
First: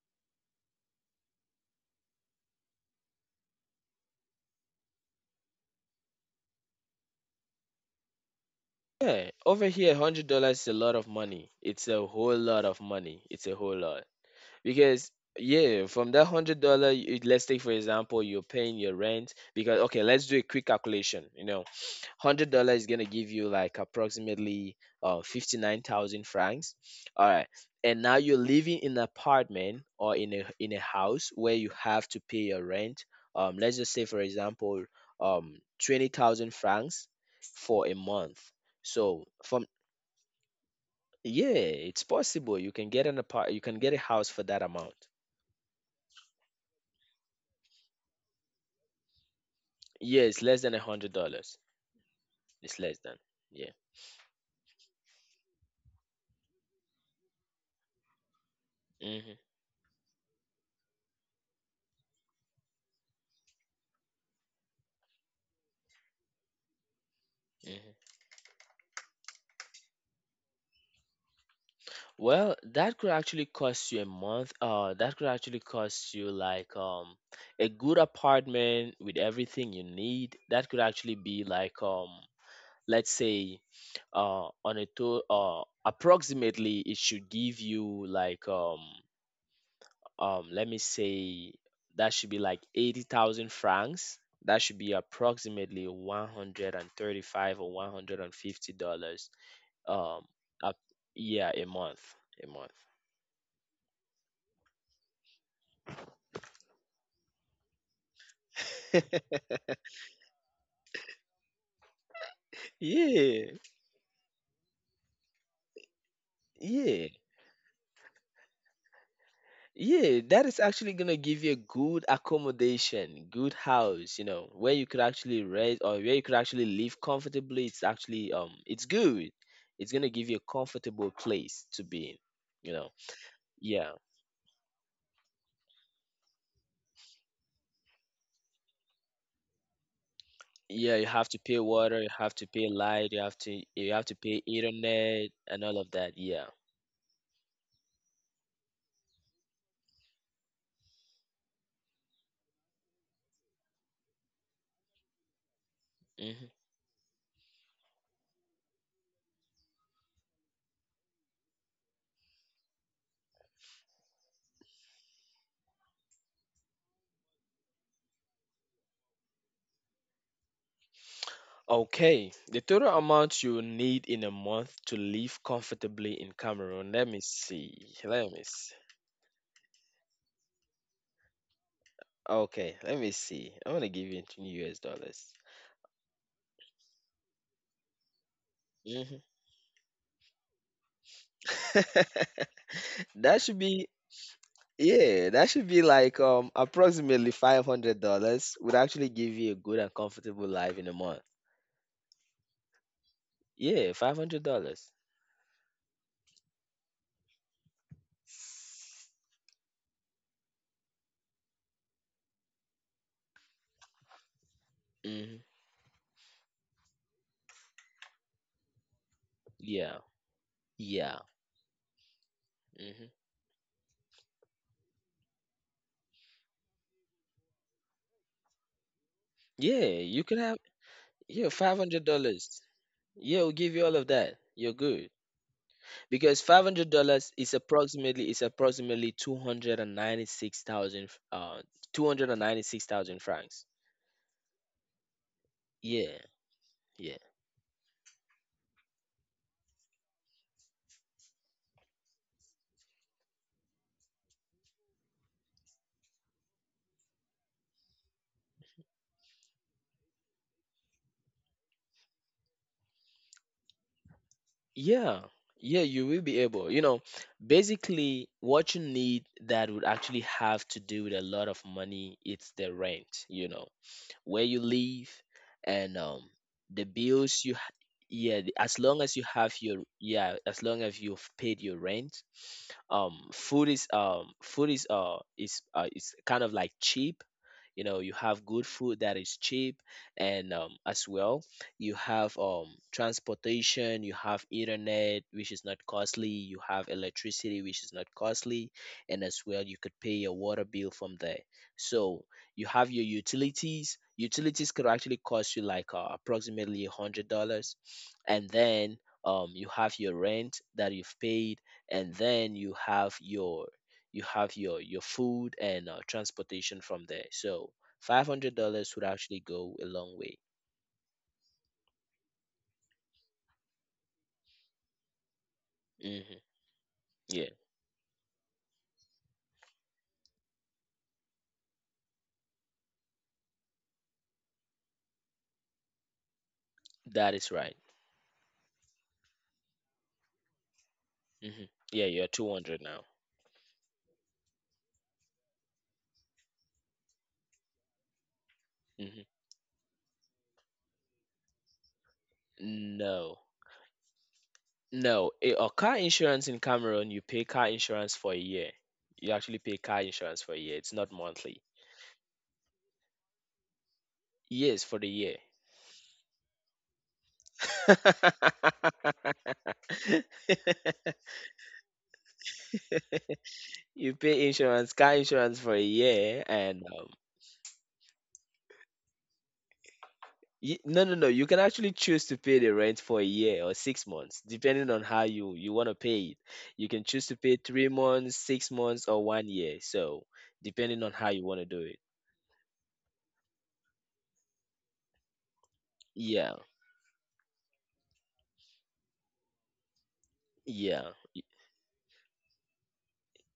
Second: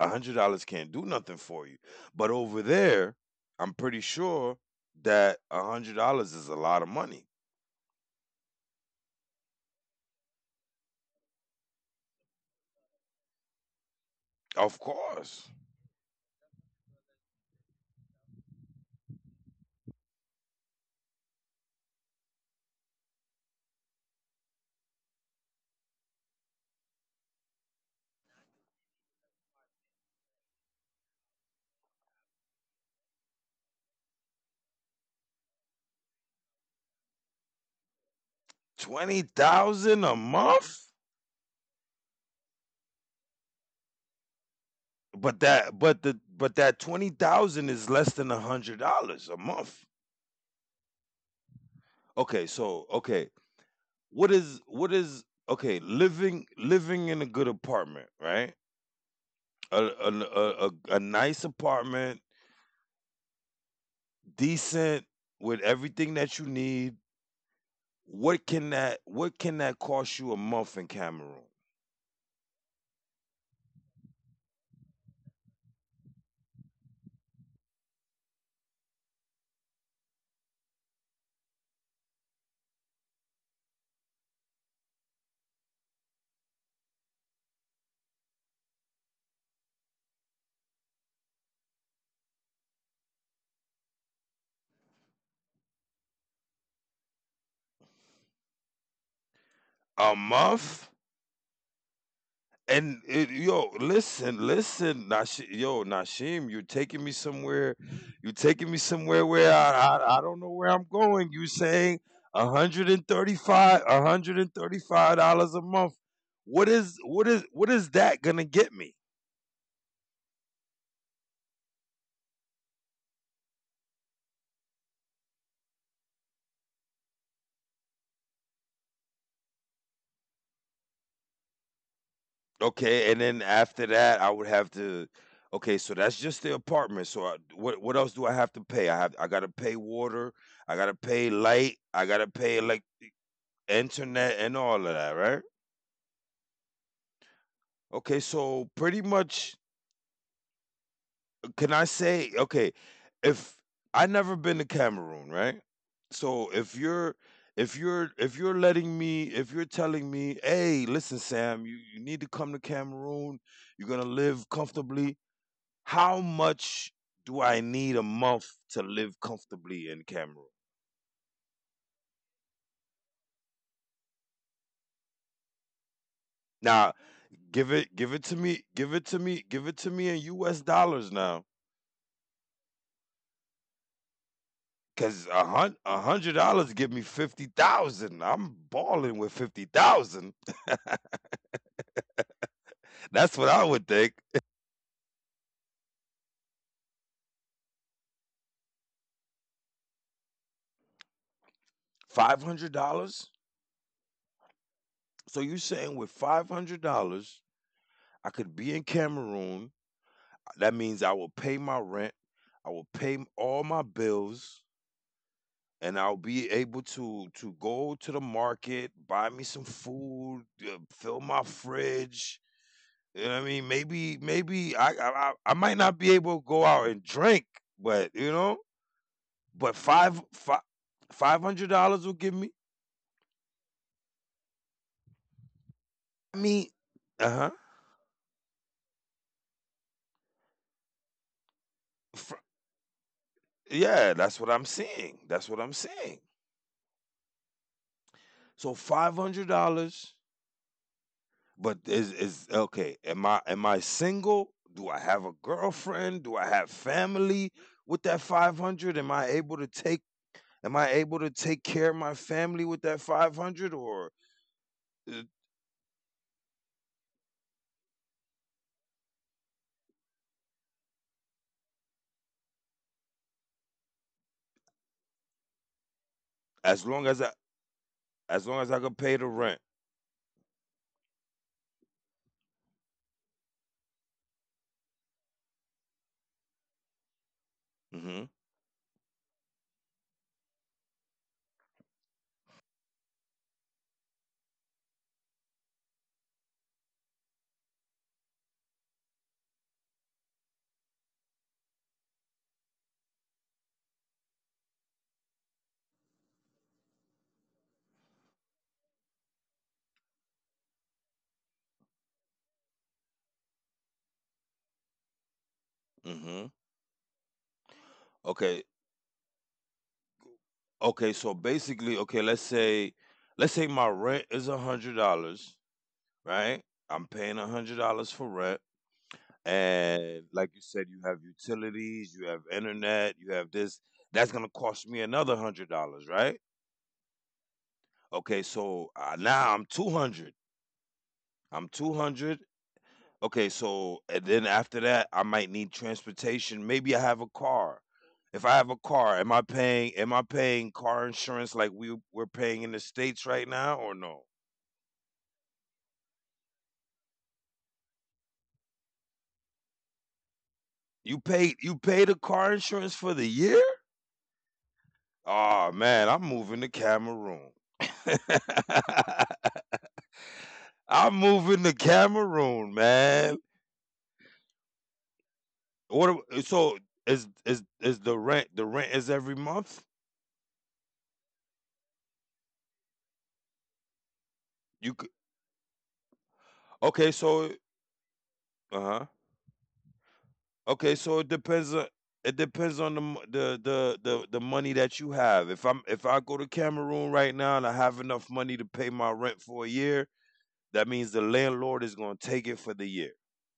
S1: $100 can't do nothing for you. But over there, I'm pretty sure that $100 is a lot of money.
S2: Yeah, over here, $100 is a lot of money. It's a whole lot of money. It's a whole lot.
S1: Of
S2: Because
S1: course.
S2: yeah, from that $100, let's take for example, you're paying your rent. Because Okay, let's do a quick calculation. $100 is gonna give you like approximately 59,000 francs. All right, and now you're living in an apartment or in a house where you have to pay your rent. Let's just say for example, um, 20,000 francs for a month.
S1: twenty
S2: So from
S1: thousand a month?
S2: yeah, it's possible you can get you can get a house for that amount.
S1: But that 20,000 is less than $100 a month.
S2: Yes, less than $100.
S1: Okay,
S2: It's
S1: so
S2: less than.
S1: okay.
S2: Yeah.
S1: What is okay, living in a good apartment, right?
S2: Hmm.
S1: A nice apartment, decent, with everything that you need.
S2: Hmm.
S1: What can that cost you a month in Cameroon?
S2: Well, that could actually cost you a month. That could actually cost you like a good apartment with everything you need. That could actually be like let's say, on a to approximately it should give you like let me say, that should be like 80,000 francs. That should be approximately 135 or 150 dollars,
S1: A
S2: um up,
S1: month?
S2: yeah, a month. A month.
S1: And yo, listen, listen, Nash. Yo, Nashim, you're taking me somewhere. You're taking me somewhere where I don't know where I'm going. You saying
S2: Yeah,
S1: 135, $135 a month? What is,
S2: yeah,
S1: what is, what is that gonna get me?
S2: yeah. That is actually gonna give you a good accommodation, good house, where you could actually rent or where you could actually live comfortably. It's good. It's gonna give you a comfortable place to be in, you know.
S1: Okay, and then after
S2: Yeah.
S1: that, I would have to. Okay, so that's just the apartment. So what else do I have to pay? I gotta pay water. I gotta
S2: Yeah, you
S1: pay
S2: have to pay
S1: light.
S2: water,
S1: I
S2: you
S1: gotta
S2: have to
S1: pay,
S2: pay
S1: like,
S2: light, you have to
S1: internet
S2: pay
S1: and all of that,
S2: internet
S1: right?
S2: and all of that. Yeah.
S1: Okay, so pretty much, can I say, okay, if I never been to Cameroon, right? So
S2: Hmm.
S1: if you're if you're if you're letting me if you're telling me, hey, listen, Sam, you need to come to Cameroon, you're gonna live comfortably, how much do I need a month to live comfortably in Cameroon?
S2: Okay, the total amount you need in a month to live comfortably in Cameroon.
S1: Now,
S2: Let me see.
S1: give it
S2: Let
S1: to
S2: me
S1: me,
S2: see.
S1: give it to me, give it to me in US dollars now.
S2: Okay, let me see. I'm gonna give you new US
S1: Cause
S2: dollars.
S1: $100 give me 50,000. I'm balling
S2: Hmm.
S1: with 50,000. That's
S2: that
S1: what
S2: should
S1: I would
S2: be
S1: think.
S2: yeah, that should be like approximately $500 would actually give you a good and comfortable life in a month.
S1: $500?
S2: Yeah, $500.
S1: So you're saying with $500, I could be in Cameroon. That means I will pay my rent. I will pay all my bills,
S2: Mm-hmm.
S1: and I'll be able to go to the market, buy me some
S2: Yeah,
S1: food,
S2: yeah,
S1: fill my fridge. You
S2: hmm,
S1: know what I mean? Maybe I might not be able to go out and drink, but you know.
S2: yeah.
S1: But
S2: You can
S1: five
S2: have,
S1: five five hundred
S2: yeah, five hundred
S1: dollars will
S2: dollars.
S1: give me,
S2: Yeah, we'll give you all of that. You're good because five
S1: I
S2: hundred
S1: mean,
S2: dollars is
S1: uh-huh.
S2: approximately 296,000, two hundred and
S1: Fr
S2: ninety six thousand francs.
S1: yeah, that's what I'm seeing. That's what I'm
S2: Yeah,
S1: seeing.
S2: yeah,
S1: So $500, but is okay, am I single? Do I have a girlfriend? Do I have family with that 500? Am I able to take care of my family with that 500, or
S2: yeah,
S1: it,
S2: yeah. You will be able. You know, basically, what you need that would actually have to do with a lot of money. It's the rent. You know, where you live, and
S1: as
S2: the
S1: long as I
S2: bills you. Yeah,
S1: as long as I
S2: as
S1: can
S2: long
S1: pay
S2: as you
S1: the
S2: have
S1: rent.
S2: your, yeah, as long as you've paid your rent, food is is kind of like cheap. You know, you
S1: Mhm.
S2: have good food that is cheap, and, as well, you have transportation, you have internet, which is not costly, you have electricity, which is not costly, and as well, you could pay your water bill from there. So you have your utilities. Utilities could actually cost you like, approximately $100, and then, you have your rent that you've paid, and then you have your, you have your food and,
S1: Mhm.
S2: transportation from there. So
S1: Okay.
S2: $500 would actually go a long way.
S1: Okay, so basically, okay, let's say my rent is a $100,
S2: Hmm.
S1: right? I'm paying a
S2: Yeah,
S1: $100 for rent, and like you said, you have utilities, you have internet, you have this. That's going to cost me another $100, right?
S2: that is right.
S1: Okay, so now I'm 200. I'm
S2: Hmm. Yeah, you're
S1: 200.
S2: 200 now.
S1: Okay, so and then after that, I might need transportation. Maybe I have a car. If I have a car, am
S2: Hmm.
S1: I paying am I paying car insurance like we're paying in the states
S2: No.
S1: right now, or no?
S2: No, a car insurance in Cameroon, you pay car insurance for a year. You actually pay car insurance for a year. It's not
S1: You paid
S2: monthly.
S1: you paid the car insurance for the year?
S2: Yes, for the year.
S1: Oh man, I'm moving to Cameroon. I'm moving to Cameroon, man.
S2: You pay insurance, car insurance for a
S1: What?
S2: year,
S1: So
S2: and,
S1: is the rent? The rent is every month?
S2: no, no, no. You can actually choose to pay the rent for a year or 6 months, depending
S1: You
S2: on how you want to pay it. You can
S1: Okay,
S2: choose to
S1: so
S2: pay 3 months, six
S1: uh-huh.
S2: months, or one year. So
S1: Okay,
S2: depending on
S1: so
S2: how you want to do it.
S1: it depends on the m- the money that you have. If I go to
S2: Yeah,
S1: Cameroon right now and I have enough money to pay my rent for a year, that
S2: yeah.
S1: means the landlord is going to take it for the year.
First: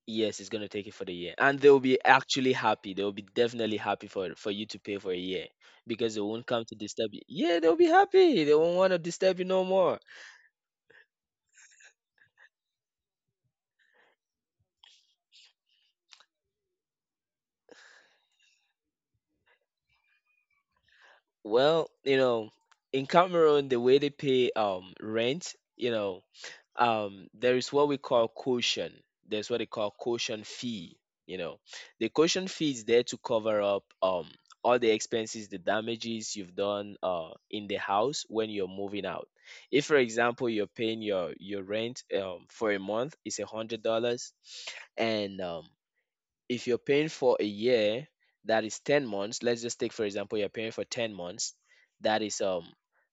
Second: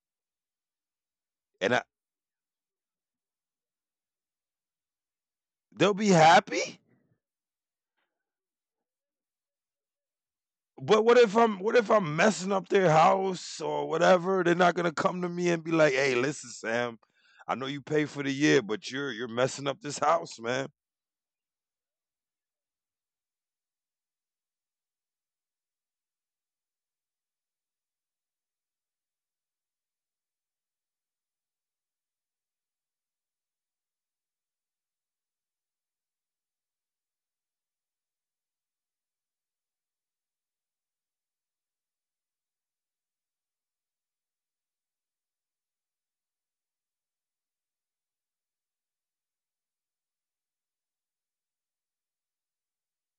S2: Yes, it's gonna take it for the year, and
S1: And
S2: they'll
S1: I,
S2: be actually happy. They'll be definitely happy for you to pay for a year
S1: they'll be
S2: because they won't come to
S1: happy?
S2: disturb you. Yeah, they'll be happy. They won't want to disturb you no more.
S1: But what if I'm messing up their house or whatever? They're not going to come to me and be like, "Hey, listen, Sam, I know you pay for the year, but you're messing up this house, man."
S2: Well, you know, in Cameroon, the way they pay rent, you know, there is what we call caution. There's what they call caution fee. You know, the caution fee is there to cover up, all the expenses, the damages you've done, in the house when you're moving out. If, for example, you're paying your rent, for a month is $100, and, if you're paying for a year, that is 10 months. Let's just take for example, you're paying for 10 months. That is, um,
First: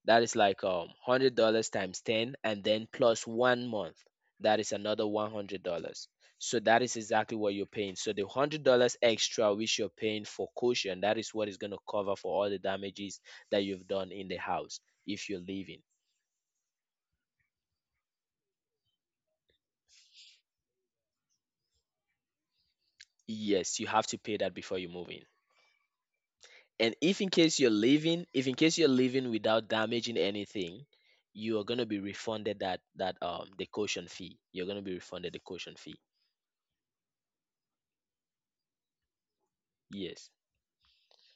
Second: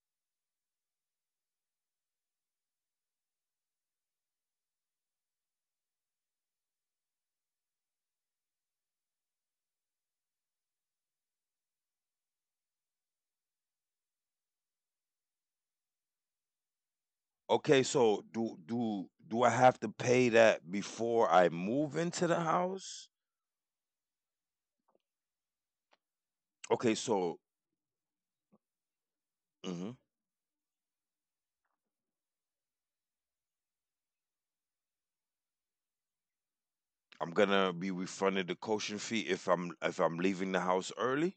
S2: that is like, um, $100 times 10, and then plus 1 month, that is another $100. So that is exactly what you're paying. So the $100 extra which you're paying for caution, that is what is going to cover for all the damages that you've done in the house if you're leaving.
S1: Okay, so do I have to pay that before I move into the house?
S2: Yes, you have to pay that before you move in.
S1: Okay,
S2: And if in
S1: so
S2: case you're leaving, if in case you're leaving without
S1: mhm,
S2: damaging anything, you are going to be refunded that, um, the caution fee. You're going to be refunded the caution fee.
S1: I'm gonna be refunded the caution fee if I'm
S2: Yes.
S1: leaving the house early,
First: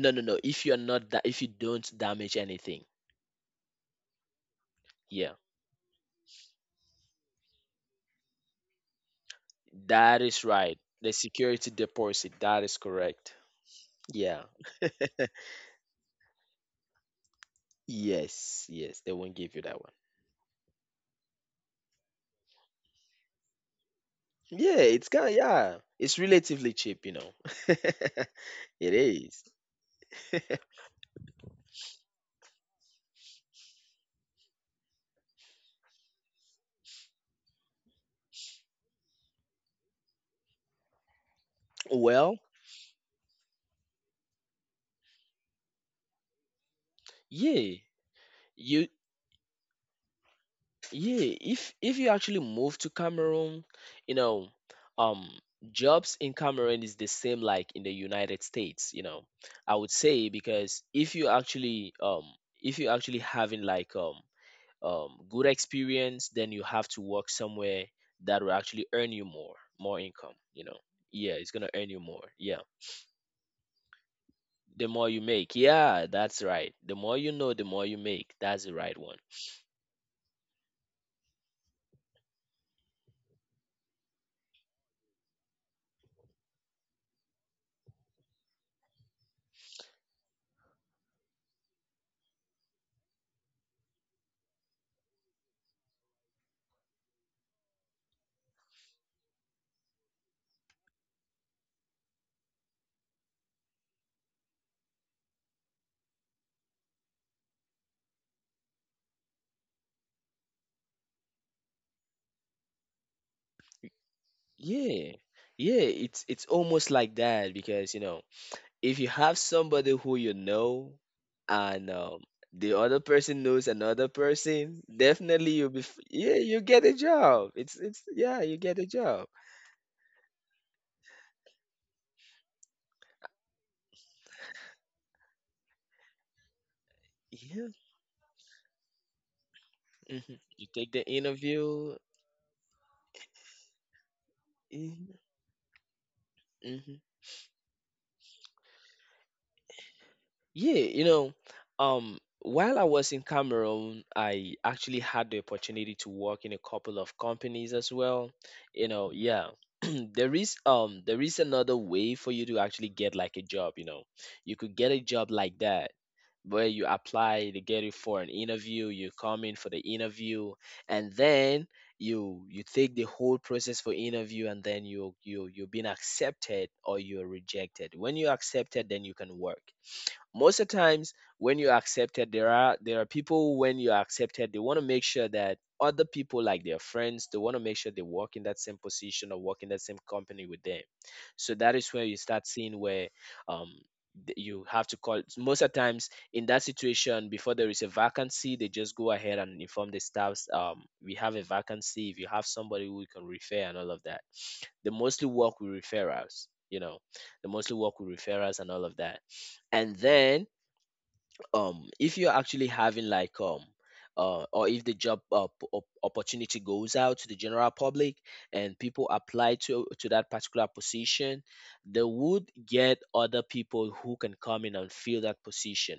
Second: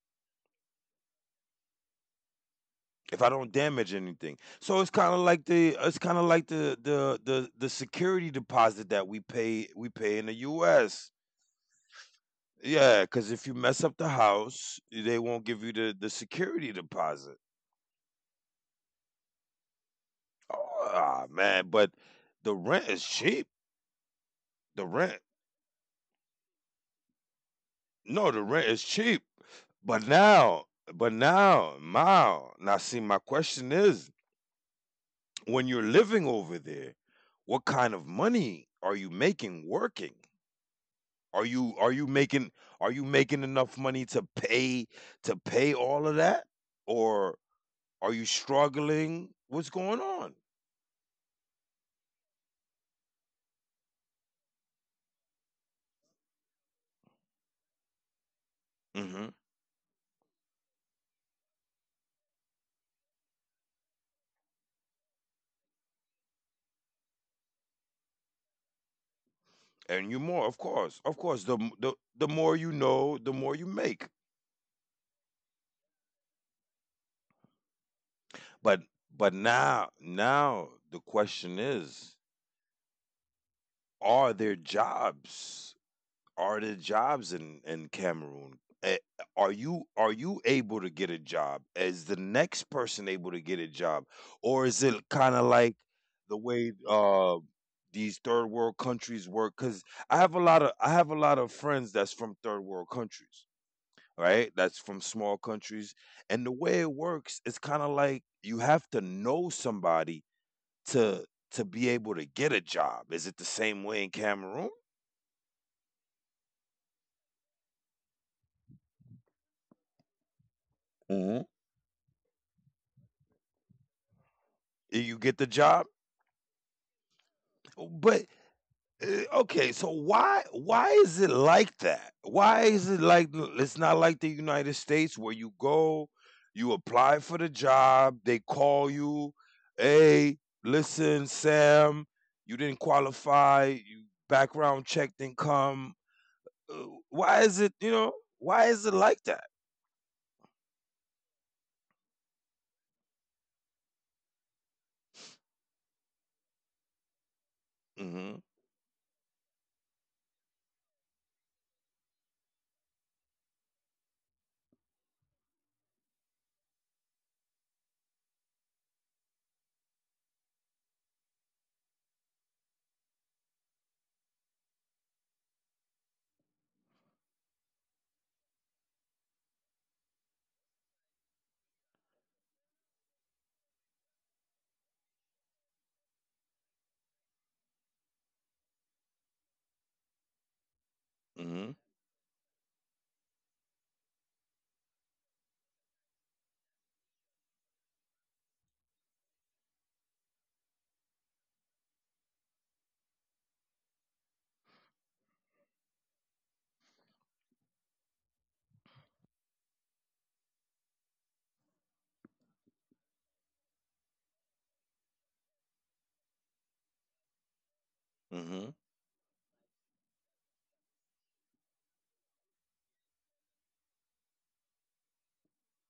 S2: No, no, no, if you're not that, if you don't damage anything.
S1: if I don't damage anything. So it's kind of
S2: Yeah,
S1: like the, it's kind of like the security deposit that we
S2: that
S1: pay in the
S2: is right, the
S1: U.S.
S2: security deposit, that is
S1: Yeah,
S2: correct.
S1: because if you mess up the
S2: Yeah.
S1: house, they won't give you the security deposit.
S2: Yes, yes, they won't give you that one.
S1: Oh, man, but the rent is cheap.
S2: Yeah,
S1: The
S2: it's kind
S1: rent
S2: of, yeah, it's relatively cheap, you know. It
S1: No, the rent is cheap,
S2: is.
S1: but now see, my question is, when you're living over there, what kind of money are you making working? Are you are you
S2: Well,
S1: making are you making enough money to pay all of that? Or
S2: yeah,
S1: are you
S2: you.
S1: struggling? What's going on?
S2: Yeah, if you actually move to Cameroon, you know, um, jobs in Cameroon is the same like in the United States, you know.
S1: Mhm.
S2: I would say because if you actually, um, if you actually having like, um, um, good experience, then you have to work somewhere that will actually earn you more
S1: And you
S2: income,
S1: more, of
S2: you know.
S1: course. Of
S2: Yeah,
S1: course,
S2: it's
S1: the
S2: gonna
S1: m
S2: earn you
S1: the
S2: more.
S1: the
S2: Yeah,
S1: more you know, the more you make.
S2: the more you make. Yeah, that's right, the more you know, the more you make, that's the
S1: But
S2: right one.
S1: but now the question is: are there jobs? Are there jobs in Cameroon? Eh, are you able to get a job? Is the next person able to get a job, or is it kind of like the way these third world countries work? Because I have a lot of friends that's from third world countries, right? That's from small countries, and the way it works, it's kind of like you have to know somebody to to be able to get a job. Is it the same way in Cameroon?
S2: Yeah. Yeah, it's almost like that, because you know, if you have somebody who you know
S1: Mhm.
S2: and, the other person knows another person,
S1: And you get the
S2: definitely you'll be
S1: job.
S2: yeah, you get a job. It's
S1: But
S2: yeah, you get a job.
S1: okay, so why is it like that? Why is it like It's not like the United States where you go, you apply for the
S2: Yeah.
S1: job, they call you,
S2: Hmm.
S1: "Hey,
S2: You take the
S1: listen,
S2: interview.
S1: Sam, you didn't qualify, you background
S2: Mm-hmm.
S1: check didn't come." Uh,
S2: Mm-hmm.
S1: Why is it, you know, why is it like that?
S2: Yeah, you know, while I was in Cameroon, I actually had the opportunity to work in a couple of companies as well.
S1: Mhm.
S2: You know, yeah. There is, there is another way for you to actually get like a job, you know. You could get a job like that where you apply to get it for an interview, you come in for the interview, and then you take the whole process for interview, and then you've been accepted or you're rejected. When you're accepted, then you can work most of the times. When you're accepted, there are people. When you're accepted, they want to make sure that other people, like their friends, they want to make sure they work in that same position or work in that same company with them. So that
S1: Mhm.
S2: is where you start seeing where, um, you have to call most of the times in that situation. Before there is a vacancy, they just go ahead and inform the staffs, um, we have a vacancy, if you have somebody who we can refer and all of that. They mostly work with referrals, you know, they mostly work with referrals and all of that. And then, um, if you're actually having like, um, or if the job, opportunity goes out to the general public, and
S1: Mhm.
S2: people apply to that particular position, they would get other people who can come in and fill that position.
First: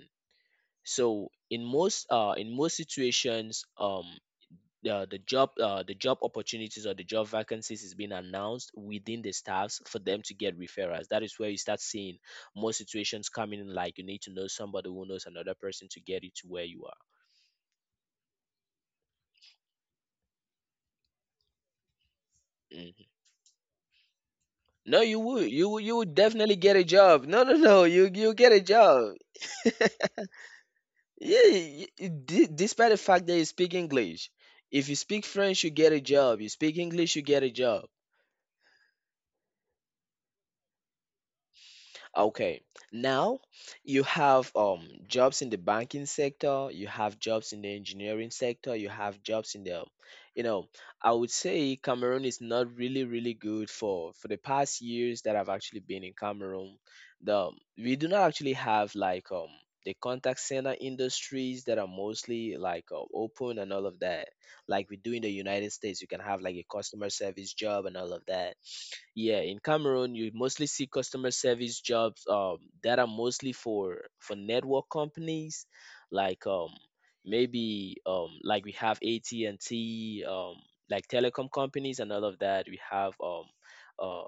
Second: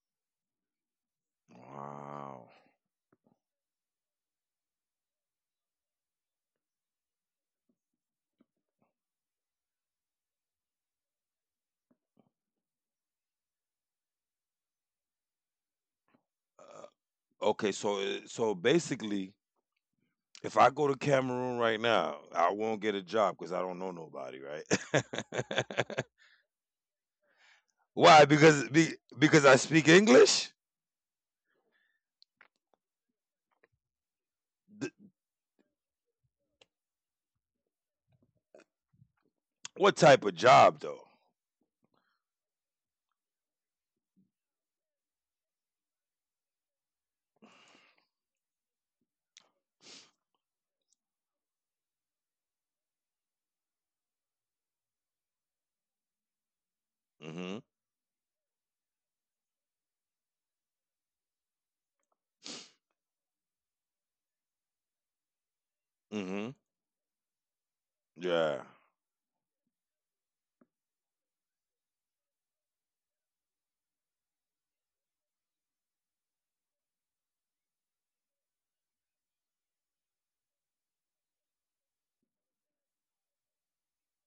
S2: So in most,
S1: Wow.
S2: in most situations, um, the job, the job opportunities or the job vacancies is being announced within the staffs for them to get referrals. That is where you start seeing more situations coming in, like you need to know somebody who knows another person to get you to where you
S1: Uh,
S2: are.
S1: okay, so basically, if I go to Cameroon right now, I won't get a
S2: Mhm.
S1: job because I don't know nobody,
S2: No,
S1: right?
S2: you would definitely get a job. No, no, no,
S1: Why?
S2: you get a job.
S1: Because I speak English.
S2: Yeah, despite the fact that you speak English. If
S1: Th-
S2: you speak French, you get a job. You speak English, you get a job.
S1: What type of job though?
S2: Okay. Now you have, um, jobs in the banking sector, you have jobs in the engineering sector, you have jobs in the, you know, I would say Cameroon is not really good for the past years that I've actually been in Cameroon. The,
S1: Hmm.
S2: we do not actually have like, um, the contact center industries that are mostly like, open and all of that. Like we do in the United States, you can have
S1: Hmm.
S2: like a customer service job and all of that.
S1: Yeah.
S2: Yeah, in Cameroon you mostly see customer service jobs, that are mostly for network companies like, um, maybe, um, like we have at&t, um, like telecom companies and all of that. We have, um, uh,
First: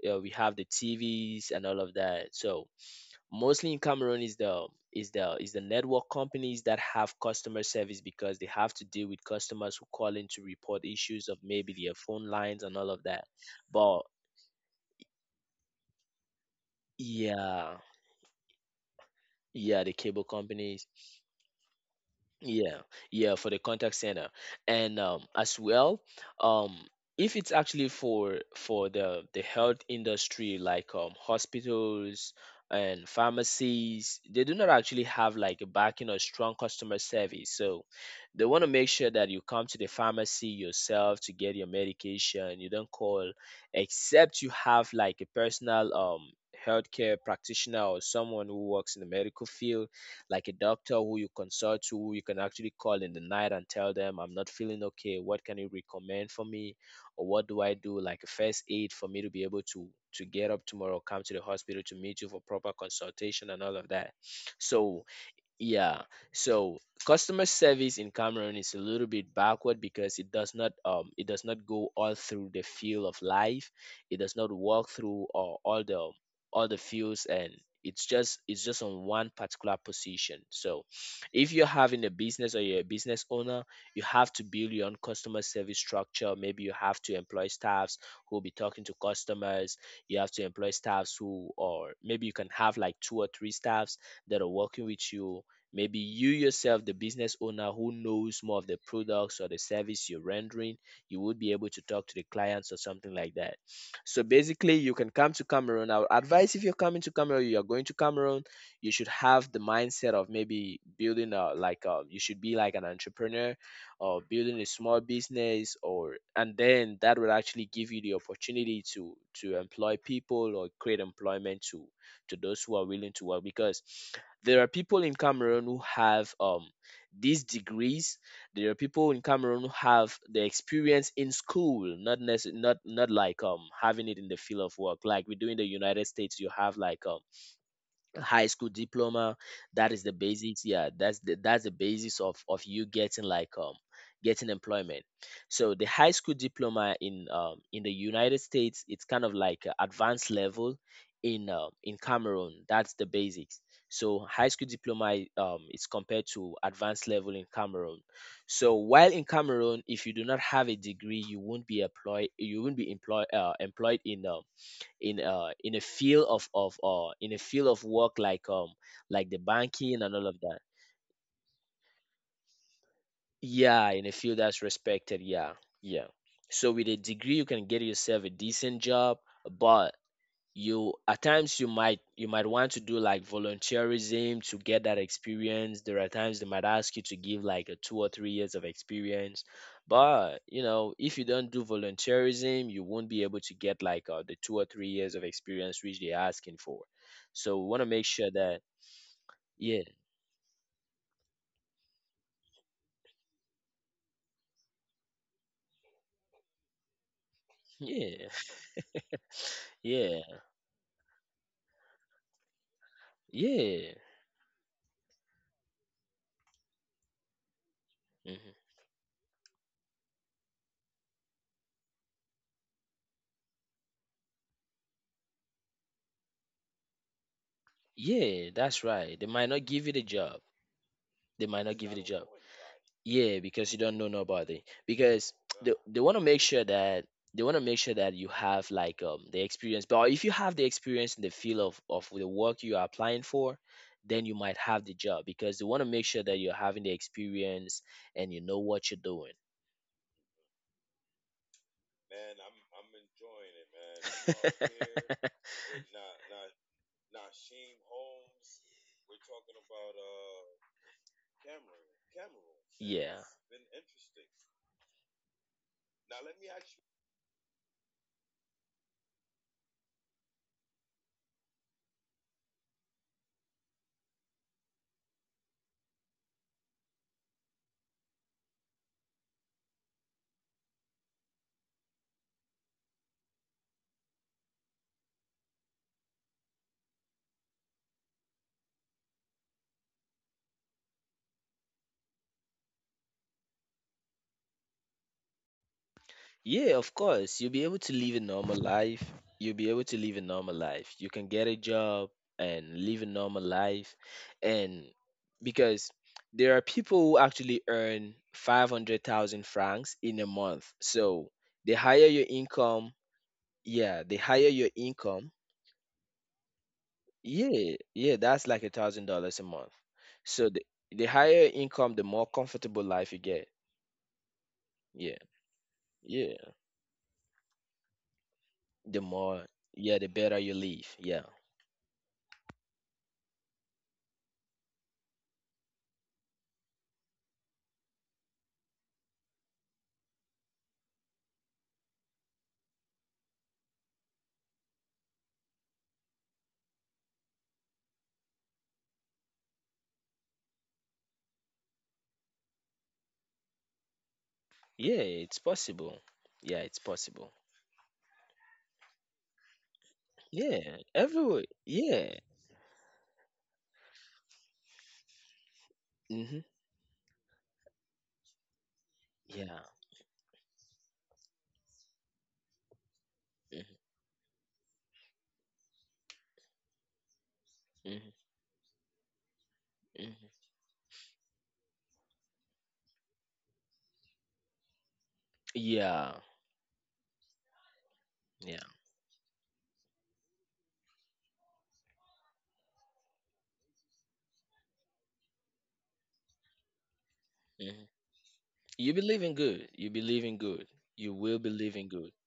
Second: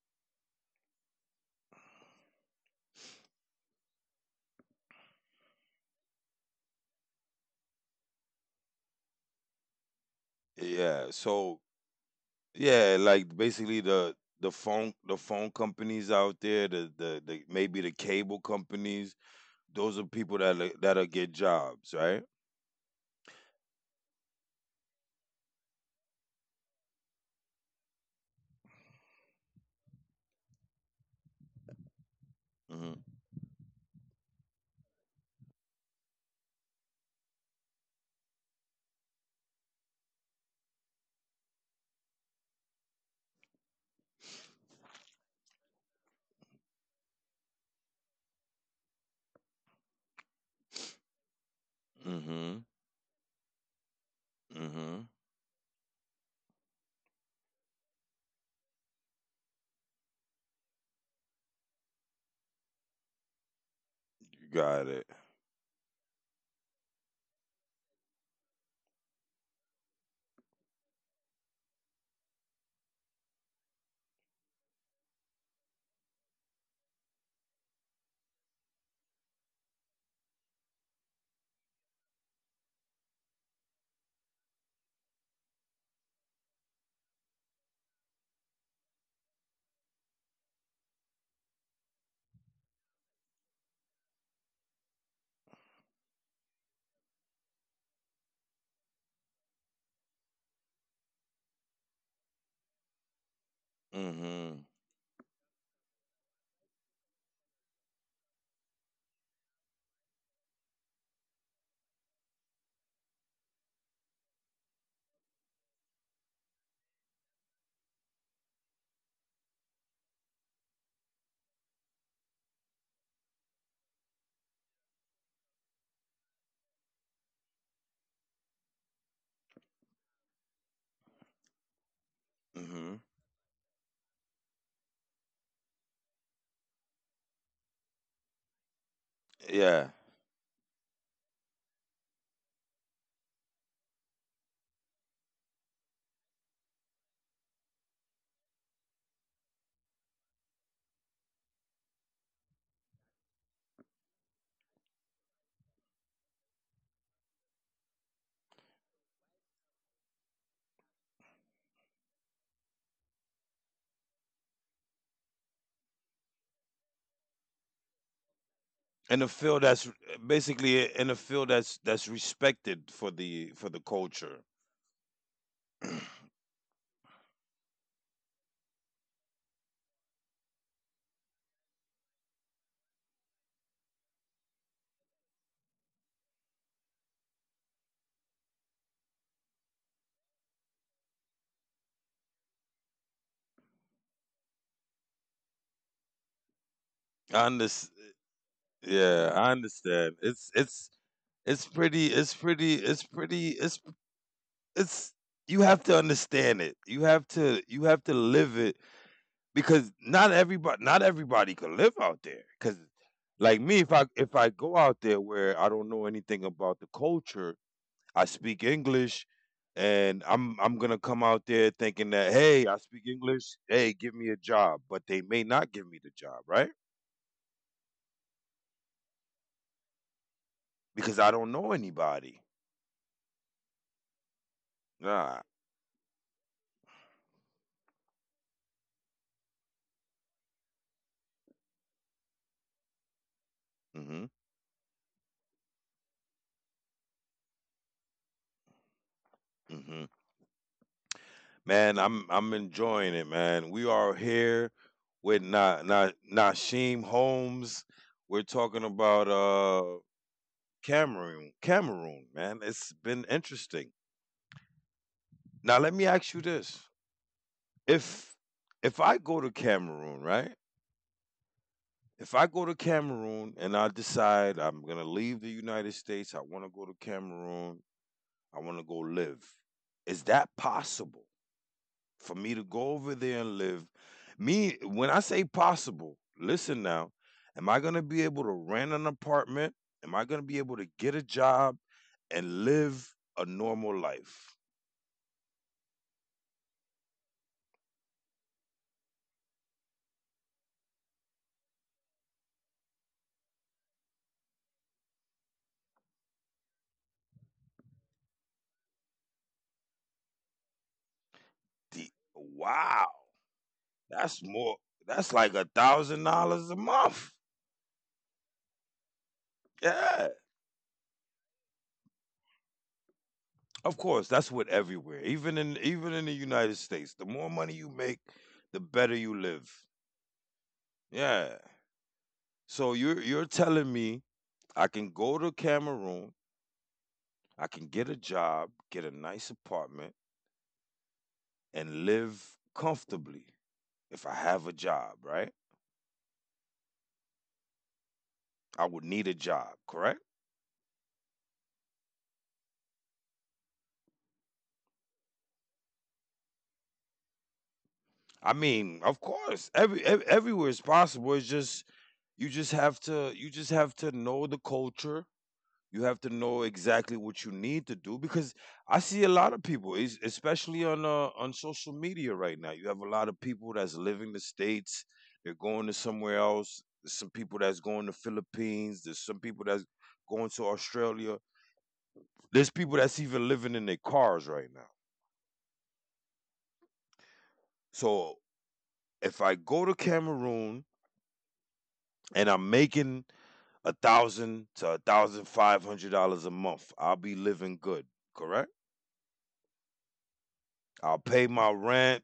S2: yeah, we have the tvs and all of that. So mostly in Cameroon is the, is the network companies that have customer service, because they have to deal with customers who call in to report
S1: Yeah.
S2: issues of
S1: So
S2: maybe their phone lines and all
S1: yeah,
S2: of that.
S1: like basically
S2: But
S1: the phone companies out there, the
S2: yeah.
S1: maybe the cable companies.
S2: Yeah, the
S1: Those are
S2: cable
S1: people
S2: company.
S1: that'll get jobs, right?
S2: Yeah, yeah, for the contact center. And, um, as well, um, if it's actually for the health industry like, um, hospitals and
S1: hmm
S2: pharmacies, they do not actually have like a backing or strong customer service. So they want to make sure that you come to the pharmacy yourself to get your medication. You don't call, except you have like a personal, um, healthcare practitioner, or someone who works in the medical field, like a doctor who you consult to, who you can
S1: hmm
S2: actually call in the night and tell them, I'm not feeling
S1: hmm
S2: okay. What can you recommend for me? Or what do I do? Like a first aid for me to be able to get up tomorrow, come to the hospital to meet you for proper consultation and all of that.
S1: You got
S2: So
S1: it.
S2: yeah. So customer service in Cameroon is a little bit backward because it does not, um, it does not go all through the field of life. It does not walk through, all the fields, and it's just, on one particular position. So if you're having a business or you're a business owner, you have to build your own customer service structure. Maybe you have to employ staffs who will be talking to customers. You have to employ staffs who or maybe you can have like two or three staffs that are working with you. Maybe you yourself, the business owner who knows more of the products or the service you're rendering, you would be able to talk to the clients or something like that. So
S1: Hmm
S2: basically, you can come to Cameroon. I would advise if you're coming to Cameroon, you are going to Cameroon, you should have the mindset of maybe building a like a, you should be like an entrepreneur or building a small business or and then that will actually give you the opportunity to employ people or create employment to those who are willing to work because there are people in Cameroon who have these degrees. There are people in Cameroon who have the experience in school, not
S1: hmm
S2: like having it in the field of work. Like we do in the United States, you have like high school diploma,
S1: Yeah,
S2: that is the basis, yeah, that's the basis of you getting like getting employment. So the high school diploma in the United States, it's kind of like a advanced level in Cameroon, that's the basics. So high school diploma is compared to advanced level in Cameroon. So while in Cameroon, if you do not have a degree, you won't be employed, you won't be employed employed in a field of in a field of work
S1: in a
S2: like the
S1: field that's
S2: banking and all of that.
S1: basically in a field that's respected for the
S2: Yeah, in a
S1: culture.
S2: field that's respected. Yeah, yeah. So with a degree, you can get yourself a decent job, but you at times you might, you might want to do like volunteerism to get that experience. There are times they might ask you to give like a 2 or 3 years of experience, but you know if you don't do volunteerism you won't be able to get like the 2 or 3 years of experience which they're asking for.
S1: I
S2: So we want to
S1: understand.
S2: make sure that,
S1: Yeah, I
S2: yeah.
S1: understand. It's pretty. It's pretty. It's pretty. It's it's. You have to understand it. You have to you have to
S2: Yeah.
S1: live it because
S2: Yeah.
S1: not everybody can live out there. Because like me, if
S2: Yeah.
S1: I if I go out there where I don't know anything about the culture, I
S2: Mhm.
S1: speak English, and I'm gonna come out there thinking that, hey, I speak English, hey, give me a job, but they may not give me the job, right?
S2: Yeah, that's right, they might not give you the job.
S1: Because I don't
S2: They might
S1: know
S2: not give you the job.
S1: anybody.
S2: Yeah, because you don't know nobody. Because
S1: Nah.
S2: they want to make sure that you have like the experience. But if you have the experience in the field of the work you are applying for,
S1: hmm
S2: then you might have the job because they want to make sure that you're having the experience and you know what you're doing.
S1: hmm Man, I'm enjoying it, man. We are here with Nashim Holmes. We're talking about Cameroon, Cameroon, man. It's
S2: Yeah.
S1: been interesting. Now let me ask you this: if if I go to Cameroon, right? If I go to Cameroon and I decide I'm gonna leave the United States, I want to go to Cameroon, I want to go live. Is that possible for me to go over there and live? Me, when I say possible, listen now. Am I gonna be able to rent an apartment? Am I gonna be able to get a job and live a normal life?
S2: Yeah, of course. You'll be able to live a normal life. You'll be able to live a normal life. You can get a job and live a normal life. And because there are people who actually earn 500,000 francs in a month. So the higher
S1: The,
S2: your income,
S1: wow,
S2: yeah, the
S1: that's
S2: higher your
S1: more.
S2: income,
S1: That's like $1,000 a month.
S2: yeah, yeah, that's like $1,000 a month.
S1: Yeah.
S2: So the higher income, the more comfortable life you get.
S1: Of course, that's what
S2: Yeah,
S1: everywhere, even
S2: yeah.
S1: in the United States, the more money you make, the
S2: The
S1: better
S2: more,
S1: you live.
S2: yeah, the better you live. Yeah.
S1: Yeah. So you're telling me I can go to Cameroon, I can get a job, get a nice apartment, and live comfortably if I have a job, right? I would need a job, correct?
S2: Yeah, it's possible. Yeah, it's possible.
S1: I mean, of course, everywhere
S2: Yeah,
S1: is possible.
S2: everywhere.
S1: It's just
S2: Yeah.
S1: you just have to know the culture. You have to
S2: Hmm.
S1: know exactly what you need to do because I see a lot
S2: Yeah.
S1: of people, especially on social media right now. You have a lot of people
S2: Hmm.
S1: that's living the states. They're going to somewhere else. There's some people that's going
S2: Hmm.
S1: to Philippines. There's some people that's
S2: Hmm.
S1: going to Australia. There's people that's even living in their cars right now.
S2: Yeah.
S1: So
S2: Yeah.
S1: if I go to Cameroon and I'm making a thousand to $1,500 a month, I'll be living
S2: Hmm.
S1: good. Correct.
S2: You believe in good. You believe in good. You
S1: I'll
S2: will
S1: pay my
S2: believe in good.
S1: rent.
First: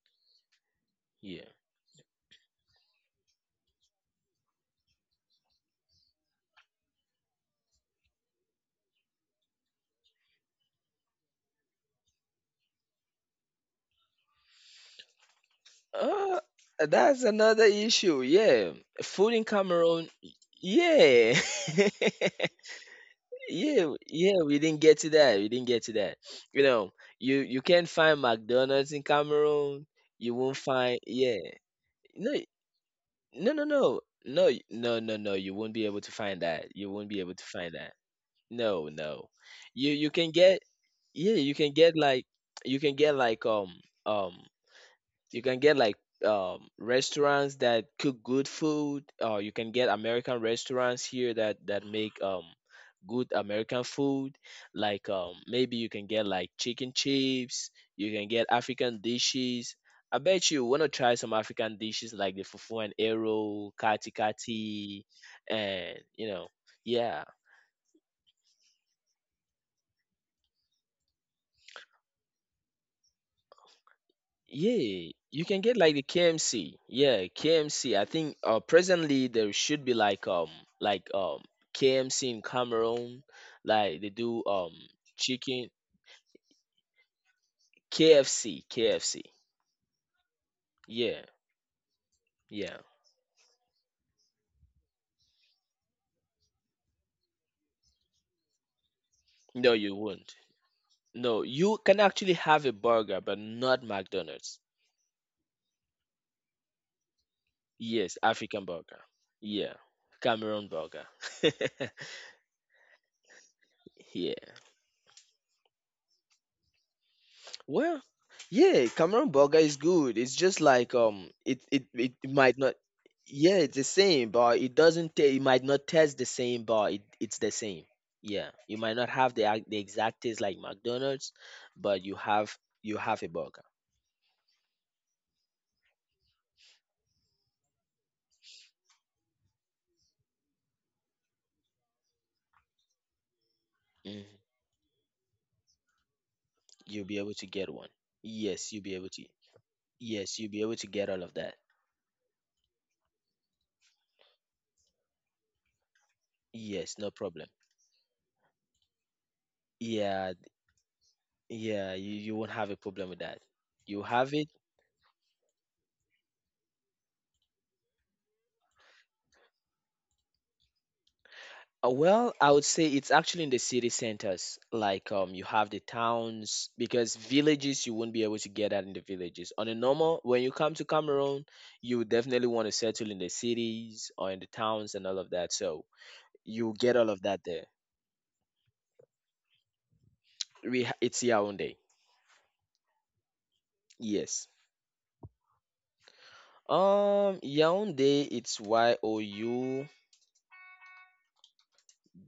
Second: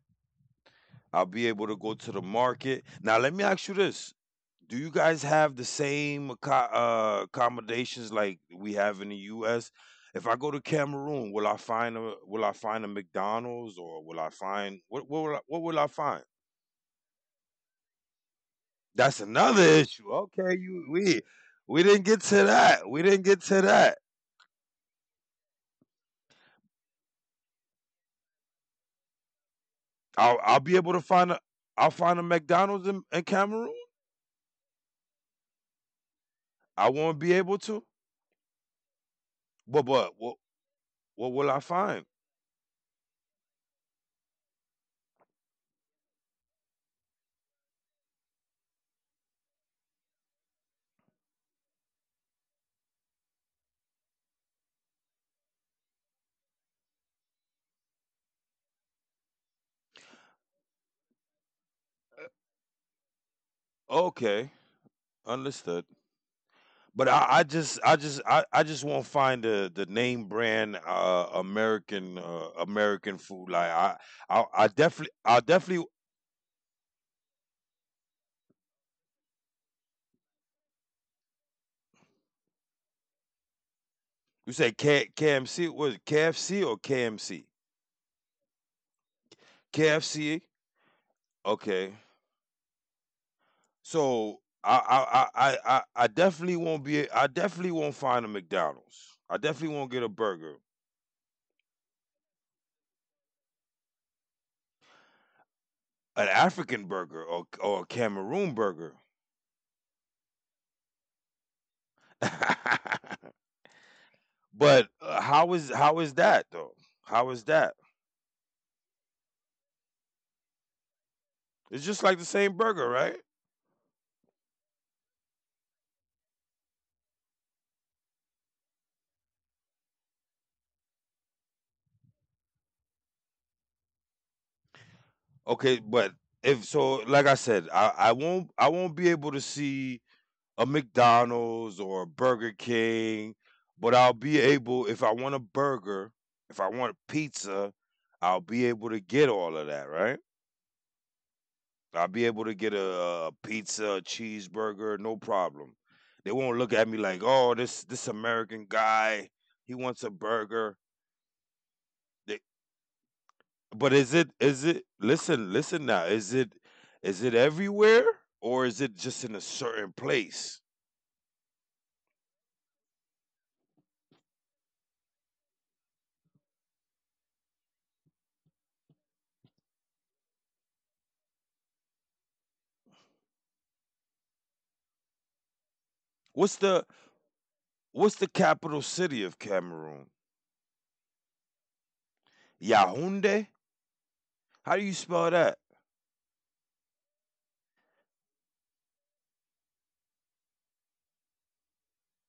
S1: I'll
S2: Yeah.
S1: be able to go to the market. Now, let me ask you this. Do you guys have the same accommodations like we have in the U.S.? If I go to Cameroon, will I find a, will I find a McDonald's, or will I find what, what will I find?
S2: Uh, that's another issue. Yeah.
S1: That's
S2: Food in
S1: another
S2: Cameroon.
S1: issue. Okay, you we
S2: Yeah.
S1: didn't get to that. We didn't get to
S2: Yeah.
S1: that.
S2: Yeah. We didn't get to that. We didn't get to that. You know, you can't find McDonald's in Cameroon. You
S1: I'll
S2: won't
S1: I'll be able
S2: find.
S1: to find
S2: Yeah.
S1: a, I'll find a
S2: No.
S1: McDonald's in
S2: No, no,
S1: Cameroon.
S2: no, no, no, no, no. You won't be able to find that. You
S1: I
S2: won't be
S1: won't be
S2: able to
S1: able
S2: find
S1: to.
S2: that. No, no. You
S1: But
S2: can
S1: what
S2: get,
S1: what
S2: yeah.
S1: will
S2: You
S1: I
S2: can get
S1: find?
S2: like, you can get like um um you can get like restaurants that cook good food, or you can get American restaurants here that make good American food. Like maybe you can get like chicken chips. You can get African dishes. I bet you wanna try some African dishes like the fufu and arrow, kati
S1: Okay,
S2: kati,
S1: understood.
S2: and you know,
S1: But
S2: yeah.
S1: I just won't find the name brand American American food. Like I
S2: Yeah,
S1: definitely, I
S2: you can get
S1: definitely.
S2: like the KMC. Yeah, KMC. I think presently there should be like KMC in Cameroon, like they do
S1: You say K, KMC,
S2: chicken.
S1: was it KFC or KMC?
S2: KFC, KFC.
S1: KFC.
S2: Yeah,
S1: Okay.
S2: yeah.
S1: So I I definitely won't be. I definitely won't find a McDonald's. I
S2: No,
S1: definitely won't
S2: you
S1: get a
S2: won't.
S1: burger,
S2: No, you can actually have a burger, but not McDonald's.
S1: an African burger, or a
S2: Yes,
S1: Cameroon
S2: African
S1: burger.
S2: burger. Yeah, Cameroon burger. Yeah.
S1: but how is, how is that though? How is that?
S2: Well, yeah, Cameron burger is good. It's just like
S1: It's just
S2: it
S1: like the same
S2: might not.
S1: burger, right?
S2: Yeah, it's the same, but it doesn't. It might not taste the same, but it's the same. Yeah, you might not have the exact taste like McDonald's, but you have a burger.
S1: Okay, but if so, like I said, I won't, I won't be able to see a McDonald's or a Burger King, but I'll be
S2: Mhm.
S1: able, if I want a burger, if I want
S2: You'll be able to get
S1: pizza,
S2: one.
S1: I'll be
S2: Yes, you'll
S1: able
S2: be
S1: to
S2: able to.
S1: get all of that, right?
S2: Yes, you'll be able to get all of that.
S1: I'll be able to get a pizza, a cheeseburger, no problem. They won't look at me
S2: Yes, no
S1: like,
S2: problem.
S1: oh, this American guy, he wants a
S2: Yeah,
S1: burger.
S2: yeah, you
S1: They...
S2: won't have a problem with that.
S1: But
S2: You have it.
S1: is it listen, listen now, is it everywhere, or is it just in a certain place?
S2: Well, I would say it's actually in the city centers. Like you have the towns because villages you won't be able to get that in the villages. On a normal when you come to Cameroon, you would definitely want to settle in the cities or in the towns and all of that. So
S1: What's
S2: you
S1: the,
S2: get all of that there.
S1: what's the capital city of Cameroon?
S2: It's Yaoundé.
S1: Yaoundé?
S2: Yes.
S1: How do you spell that?
S2: Yaoundé, it's Y O U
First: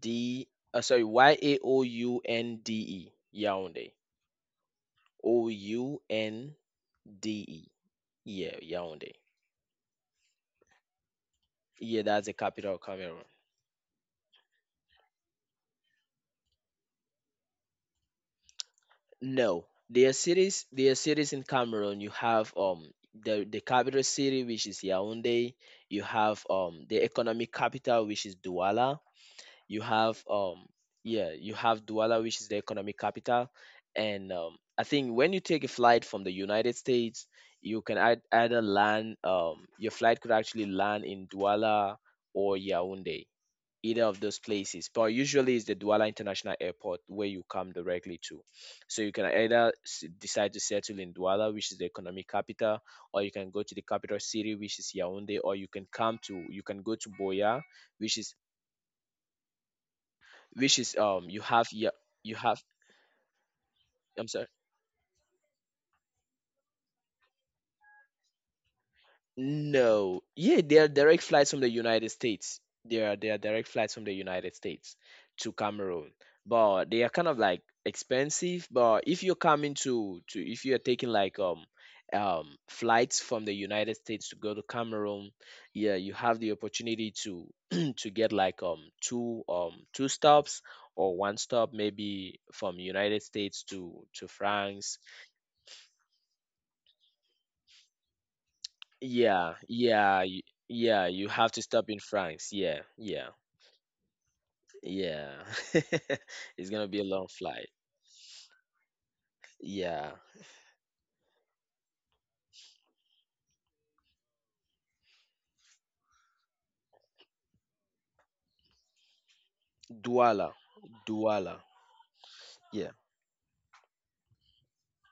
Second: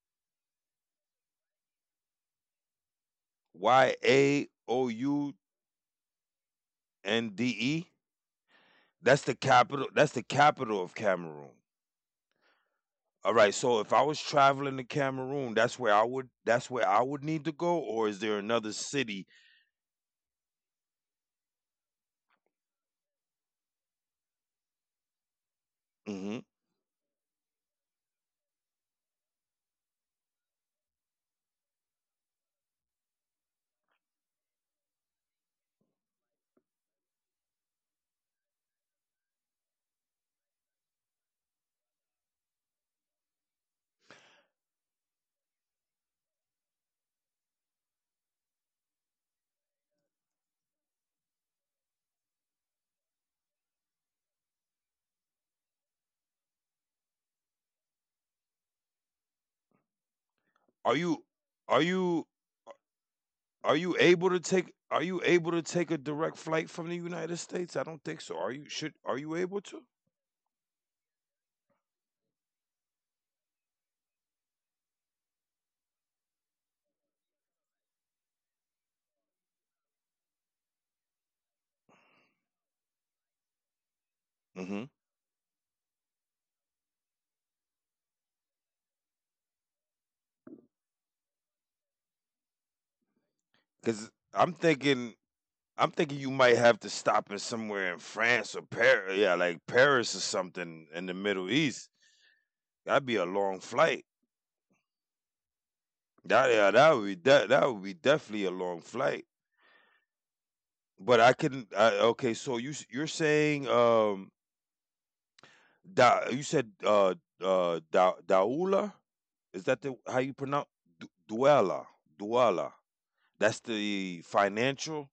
S2: D, sorry, Yaoundé. Yaoundé.
S1: Y A O U
S2: O U N
S1: N D
S2: D E.
S1: E?
S2: Yeah, Yaoundé.
S1: That's the capital, that's the capital of Cameroon.
S2: Yeah, that's the capital of Cameroon.
S1: All right, so if I was traveling to Cameroon, that's where I would, that's where I would need to go, or is there another city?
S2: No, there are cities. There are cities in Cameroon. You have the capital city, which is Yaoundé. You
S1: Mm-hmm.
S2: have the economic capital, which is Douala. You have yeah, you have Douala, which is the economic capital. And I think when you take a flight from the United States, you can either land. Your flight could actually land in Douala or Yaoundé, either of those places. But usually it's the Douala International Airport where you come directly to. So you can either decide to settle in Douala, which is the economic capital, or you can go to the capital city, which is Yaoundé, or you can come to, you can go to Boya, which is
S1: Are you
S2: you have,
S1: are
S2: yeah,
S1: you
S2: you have.
S1: are you able
S2: I'm
S1: to
S2: sorry.
S1: take, are you able to take a direct flight from the United States? I don't think so. Are you, should, are you able to?
S2: No. Yeah, there are direct flights from the United States. There are direct flights from the United States to Cameroon. But they are kind of like expensive. But if you're coming to, if you're taking like flights from the United States to go to
S1: Mhm.
S2: Cameroon, yeah, you have the opportunity to to get like two two stops or one stop maybe from United States
S1: Cuz
S2: to
S1: I'm
S2: France.
S1: thinking, I'm thinking you might have to stop in somewhere in France or Paris, yeah,
S2: Yeah,
S1: like Paris or
S2: yeah,
S1: something in
S2: yeah.
S1: the
S2: You
S1: Middle
S2: have to
S1: East.
S2: stop in France. Yeah,
S1: That'd be a
S2: yeah,
S1: long flight.
S2: yeah.
S1: That, yeah,
S2: It's gonna
S1: that
S2: be
S1: would
S2: a
S1: be
S2: long
S1: that that
S2: flight.
S1: would be definitely a long flight.
S2: Yeah,
S1: But I can, I, okay, so you're saying, you said Daula? Is that the, how you
S2: Douala,
S1: pronounce, Du
S2: Douala.
S1: Douala, Douala.
S2: Yeah,
S1: That's the financial.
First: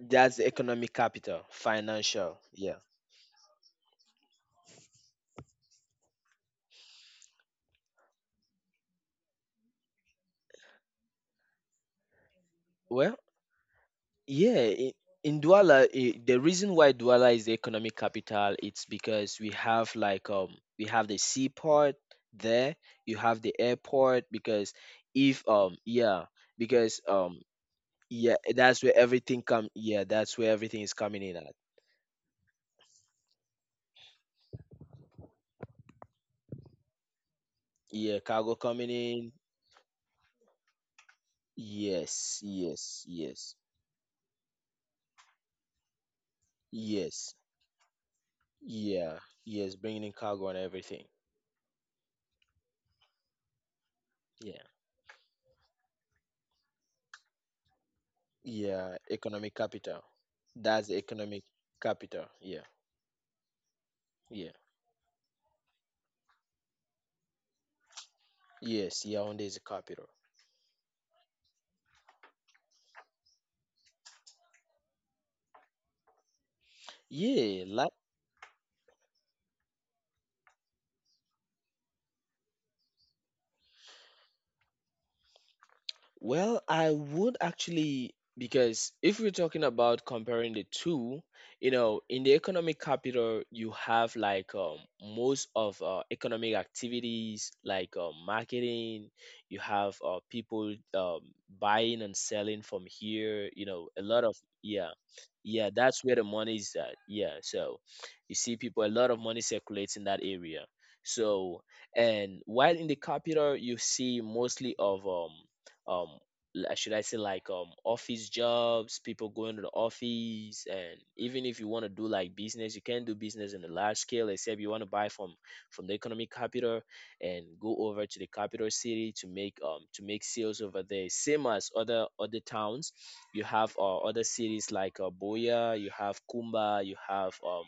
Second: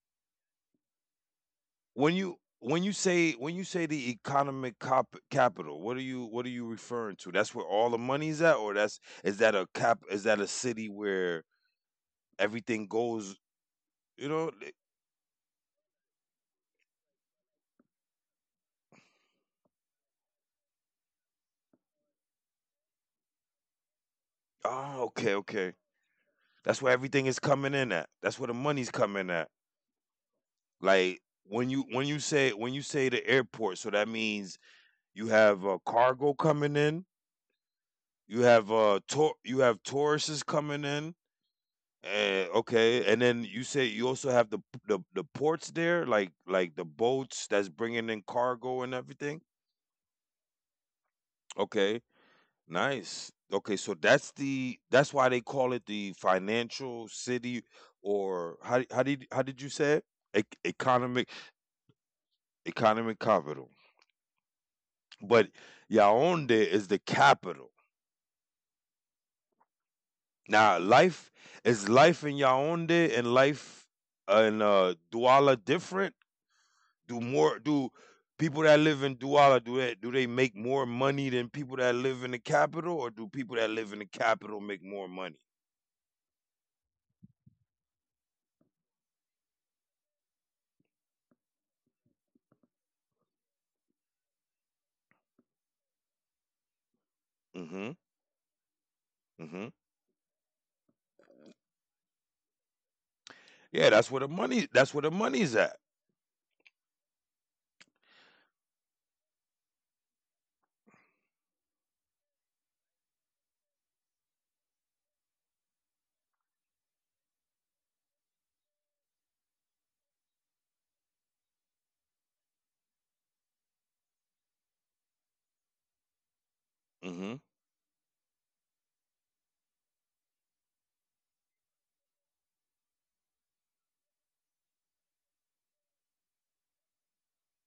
S2: that's the economic capital,
S1: When
S2: financial.
S1: you
S2: Yeah.
S1: when you say when you say the economic cop capital, what are you, what are you referring to? That's where all the money's at, or that's, is that a cap? Is that a city where everything
S2: Well,
S1: goes? You know?
S2: yeah. In Douala, I the reason why Douala is the economic capital, it's because we have like we have the seaport there. You have the airport because
S1: Oh, okay,
S2: if
S1: okay.
S2: yeah,
S1: That's where
S2: because
S1: everything is coming in at.
S2: yeah,
S1: That's where the
S2: that's
S1: money's
S2: where
S1: coming
S2: everything
S1: at.
S2: come. Yeah, that's where everything is
S1: Like
S2: coming in at.
S1: when you say the airport, so that means you have cargo coming in.
S2: Yeah,
S1: You
S2: cargo
S1: have
S2: coming in.
S1: Tau, you have Tauruses coming in.
S2: Yes,
S1: Eh,
S2: yes,
S1: okay, and then
S2: yes,
S1: you say you also have the, the ports there, like the
S2: yes,
S1: boats that's bringing in cargo and
S2: yeah,
S1: everything.
S2: yes, bringing in cargo and everything.
S1: Okay, nice. Okay, so that's
S2: Yeah,
S1: the, that's why they call it the financial city, or how
S2: yeah,
S1: how did, how
S2: economic
S1: did you say
S2: capital.
S1: it?
S2: That's the
S1: Economic,
S2: economic capital. Yeah,
S1: economic capital.
S2: yeah,
S1: But Yaounde is the capital.
S2: yes, yeah, Yaoundé is the capital.
S1: Now, life, is life in Yaoundé and life in Douala different? Do more
S2: Yeah,
S1: do
S2: like.
S1: People that live in Douala, do that, do they make more money than people that live in the capital, or do people that live in the capital make more money?
S2: Well, I would actually, because if we're talking about comparing the two, you know, in the economic capital, you have like most of economic activities
S1: Hmm
S2: like marketing, you
S1: hmm
S2: have people buying and selling from here, you know,
S1: Yeah,
S2: a
S1: that's where
S2: lot
S1: the
S2: of,
S1: money.
S2: yeah,
S1: That's where the money's
S2: yeah,
S1: at.
S2: that's where the money is at. Yeah. So you see people, a lot of money circulates in that area. So, and while in the capital, you see mostly of, um should I say like office jobs, people going to the office, and even if you want to do like business, you can do business in a large scale, except you want to buy from the economic capital
S1: Hmm
S2: and go over to the capital city to make sales over there. Same as other towns, you have other cities like Boya, you have Kumba, you have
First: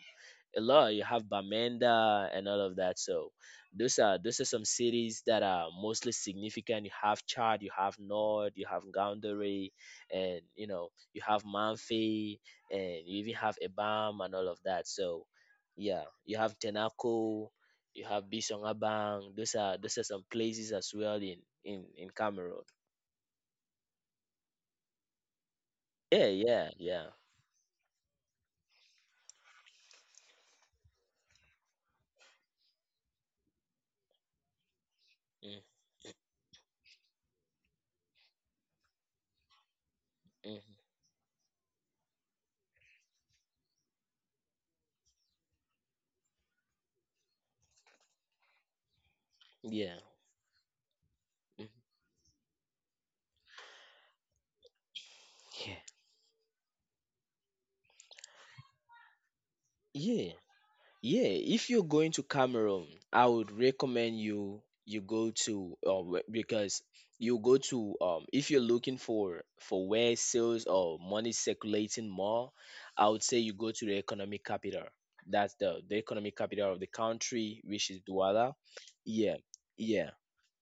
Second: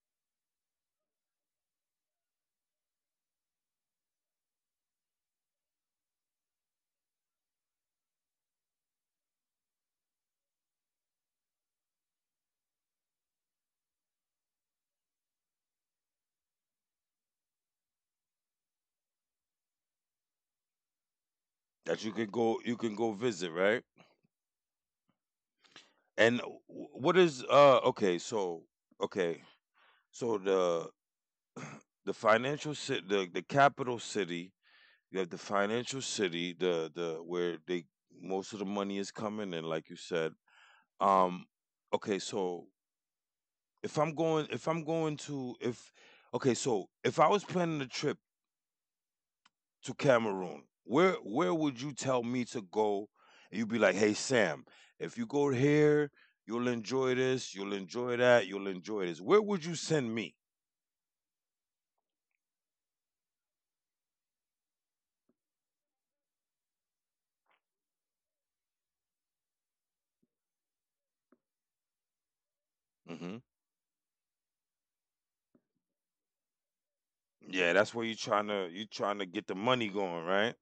S2: a lot, you have Bamenda and all of that. So those are some cities that are mostly significant. You have Chad, you have Nord, you have Goundary, and you know you have Manfi, and you even have Ebam and all of that. So yeah, you have Tenako, you have Bisongabang. Those are some places as well in
S1: That you
S2: in
S1: can go.
S2: Cameroon.
S1: You can go visit, right?
S2: Yeah,
S1: And w-
S2: yeah, yeah.
S1: what is uh? Okay, so okay, so the financial city, the capital city. You have the
S2: Mm,
S1: financial city, the, where they, most of the money is coming in, like you said.
S2: mhm.
S1: Um, okay, so if I'm going to, if okay, so if I was planning a trip to
S2: Yeah.
S1: Cameroon, where
S2: Mhm.
S1: would you tell me to go? And you'd be like, hey Sam, if you go
S2: Yeah.
S1: here, you'll enjoy this, you'll enjoy that, you'll enjoy this. Where would you send
S2: Yeah.
S1: me?
S2: Yeah, if you're going to Cameroon, I would recommend you, go to because you go to if you're looking for where sales or money circulating more, I would
S1: Mm-hmm.
S2: say you go to the economic capital. That's the economic capital of the country,
S1: Yeah,
S2: which
S1: that's
S2: is
S1: where you trying
S2: Douala.
S1: to, you trying to
S2: Yeah,
S1: get the money
S2: yeah.
S1: going, right?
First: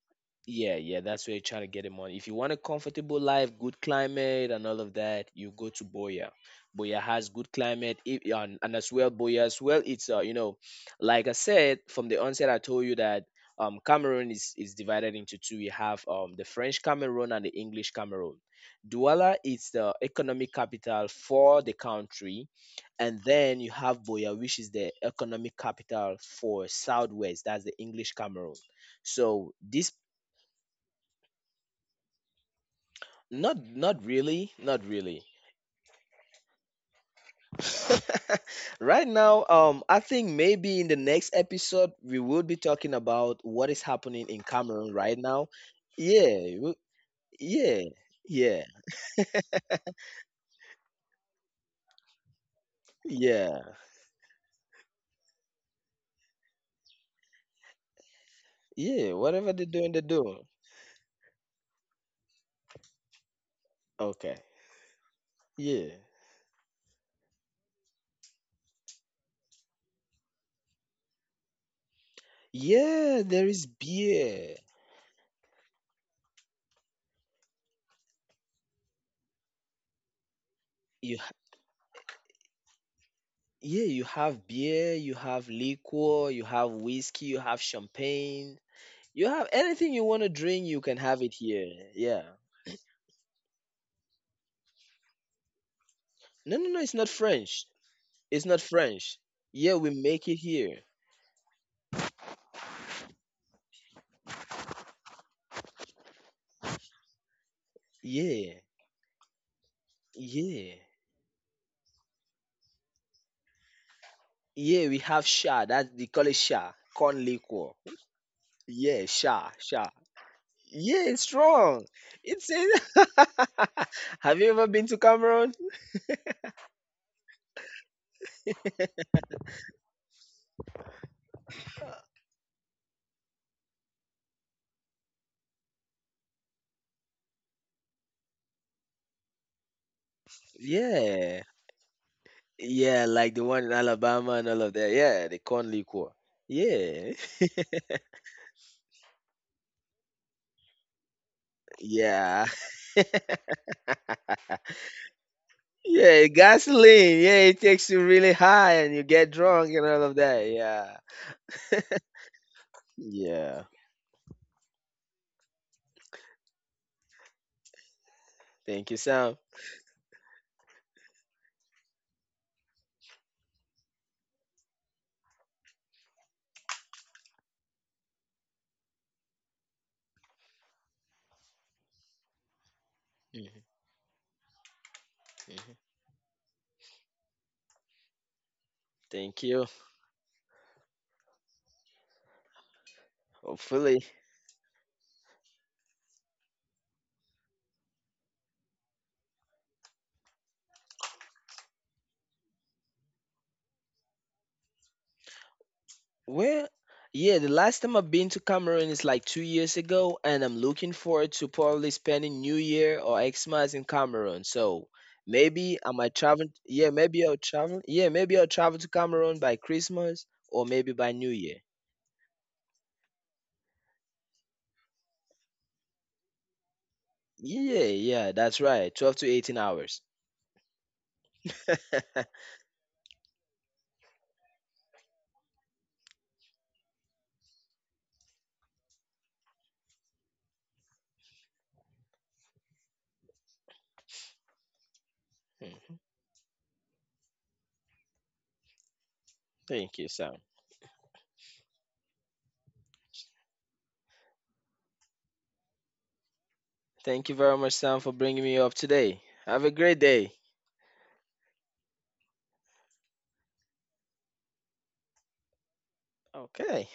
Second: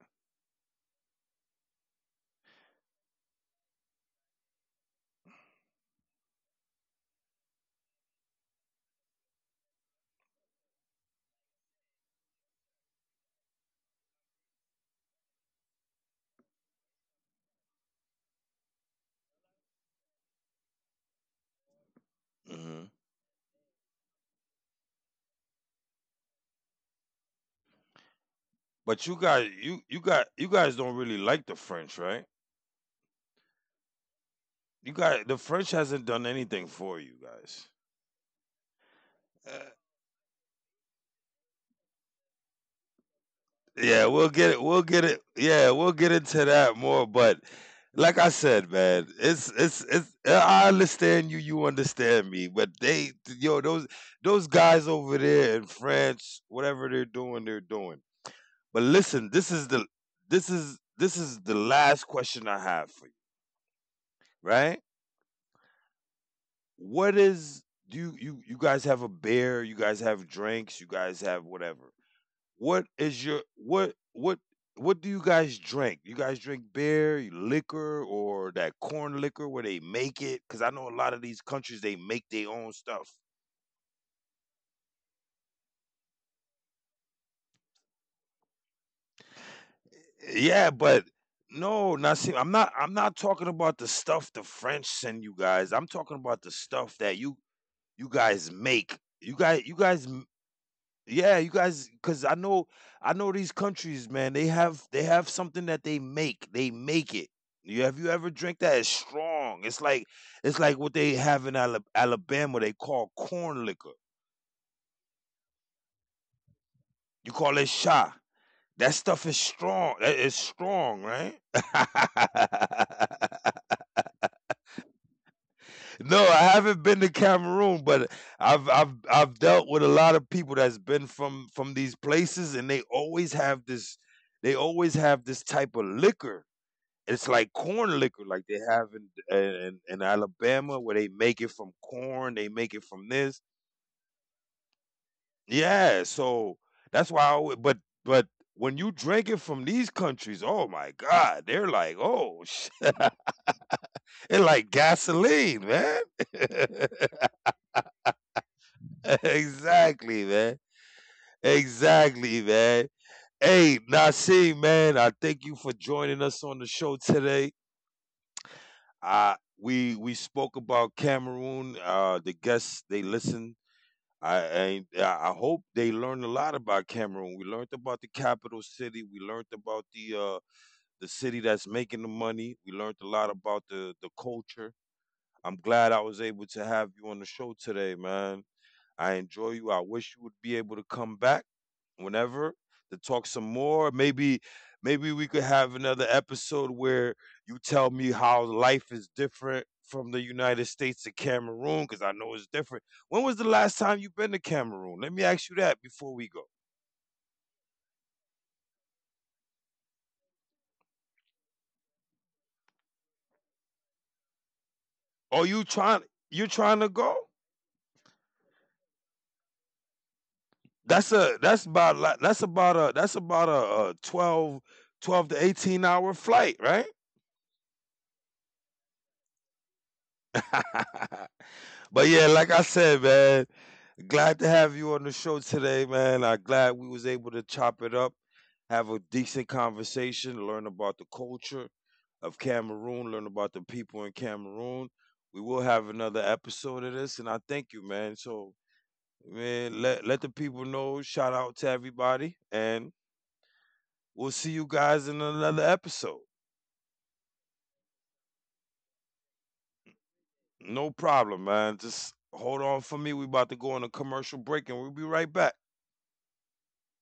S2: Yeah, yeah, that's where you're trying to get him on. If you want a comfortable life, good climate, and all of that, you go to Boya. Boya has good climate, and, as well, Boya as well. It's you know, like I said from the onset, I told you that Cameroon is divided into two. We have the French Cameroon and the English Cameroon. Douala is the economic capital for the country,
S1: hmm
S2: and then you have Boya, which is the economic capital for Southwest. That's the English Cameroon.
S1: But you guys,
S2: So this.
S1: you guys don't really like the French, right?
S2: Not not really, not
S1: You
S2: really.
S1: got, the French hasn't done anything for you guys.
S2: Right now,
S1: Uh,
S2: I think maybe in the next episode we will be talking about what is
S1: Yeah, we'll
S2: happening in
S1: get it. We'll
S2: Cameroon
S1: get it.
S2: right now.
S1: Yeah, we'll get into
S2: Yeah,
S1: that more. But
S2: yeah,
S1: like I said,
S2: yeah,
S1: man, it's it's. I understand you. You understand me. But they, yo,
S2: yeah,
S1: those guys over there in France, whatever they're doing, they're doing. But
S2: yeah.
S1: listen, this
S2: Whatever
S1: is
S2: they're
S1: the,
S2: doing, they do.
S1: this is the last question I have for you,
S2: Okay.
S1: right?
S2: Yeah.
S1: What is, do you, you, you guys have a beer, you guys have drinks, you guys have whatever. What is
S2: Yeah,
S1: your,
S2: there is beer.
S1: what do you guys drink? You guys drink beer, liquor, or that corn liquor where they make it? Because I know a lot of
S2: You ha-
S1: these countries they make their own stuff.
S2: yeah, you have beer, you have liquor, you have whiskey, you have champagne. You have anything you want to drink,
S1: Yeah,
S2: you can
S1: but
S2: have it here.
S1: no, not
S2: Yeah.
S1: see. I'm not talking about the stuff the French send you guys. I'm talking about the
S2: No, no, no, it's
S1: stuff
S2: not
S1: that you
S2: French.
S1: You
S2: It's
S1: guys
S2: not
S1: make,
S2: French.
S1: you
S2: Yeah, we
S1: guys
S2: make it here.
S1: yeah, you guys, because I know, I know these countries, man, they have, they have something that they make, they make it. You have, you ever drink
S2: Yeah,
S1: that? It's strong. It's like, it's like
S2: yeah,
S1: what they have in Alabama. They call corn liquor.
S2: yeah. We have sha. That they call it sha. Corn
S1: You call it
S2: liquor.
S1: sha. That
S2: Yeah,
S1: stuff is
S2: sha, sha.
S1: strong. It's strong,
S2: Yeah, it's
S1: right?
S2: strong. It's in. Have you ever been to Cameroon?
S1: No, I haven't been to Cameroon, but I've dealt with a lot of people that's been from these places, and they always have this, they always have this type of liquor. It's like corn liquor, like they have in, in Alabama, where they make
S2: Yeah,
S1: it from corn, they make it
S2: yeah,
S1: from
S2: like
S1: this.
S2: the one in Alabama and all of that. Yeah, the corn
S1: Yeah,
S2: liquor.
S1: so that's
S2: Yeah,
S1: why. I, alwa- but When you drink it from these countries, oh my God, they're like, oh,
S2: yeah,
S1: shit, it's like gasoline, man.
S2: yeah. Gasoline. Yeah, it takes you really high and you get drunk and all of
S1: exactly,
S2: that.
S1: man.
S2: Yeah,
S1: Exactly, man.
S2: yeah.
S1: Hey, Nassim, man, I thank you for joining us on the show today.
S2: Thank you,
S1: Uh,
S2: Sam.
S1: we spoke about Cameroon. The guests, they listened. I and I I hope they learned a lot about Cameroon. We learned about the capital city. We learned about the city that's making the money. We learned a lot
S2: Mhm.
S1: about the culture. I'm glad I was able to have you on the show today, man. I
S2: Thank
S1: enjoy
S2: you.
S1: you. I wish you would be able to come back whenever to talk some more.
S2: Hopefully.
S1: Maybe maybe we could have another episode where you tell me how life is different from the United States to Cameroon, cuz I know it's different. When was the last time you been to Cameroon? Let me ask you that before we go.
S2: Well, yeah, the last time I've been to Cameroon is like 2 years ago, and I'm looking forward to probably spending New Year or Xmas in Cameroon. So
S1: Are you
S2: maybe I
S1: trying,
S2: might
S1: you're
S2: travel.
S1: trying to
S2: Yeah,
S1: go?
S2: maybe I'll travel. Yeah, maybe I'll travel to Cameroon by Christmas or maybe
S1: That's
S2: by New
S1: a,
S2: Year.
S1: that's about a, 12 twelve to 18 hour flight, right?
S2: Yeah, yeah, that's right. 12 to 18 hours.
S1: but yeah, like I said, man, glad to have you on the show today, man. I'm glad we was able to chop it up, have a decent conversation, learn about the culture of Cameroon, learn about the people in Cameroon. We will have
S2: Hmm.
S1: another episode of this, and I thank you, man. So, man,
S2: Thank
S1: let,
S2: you,
S1: let the
S2: Sam.
S1: people know. Shout out to everybody, and we'll see you guys in another episode.
S2: Thank you very much, Sam, for bringing me up today. Have a great day.
S1: No problem, man. Just hold on for me. We about to go on a commercial break, and we'll be right back.
S2: Okay.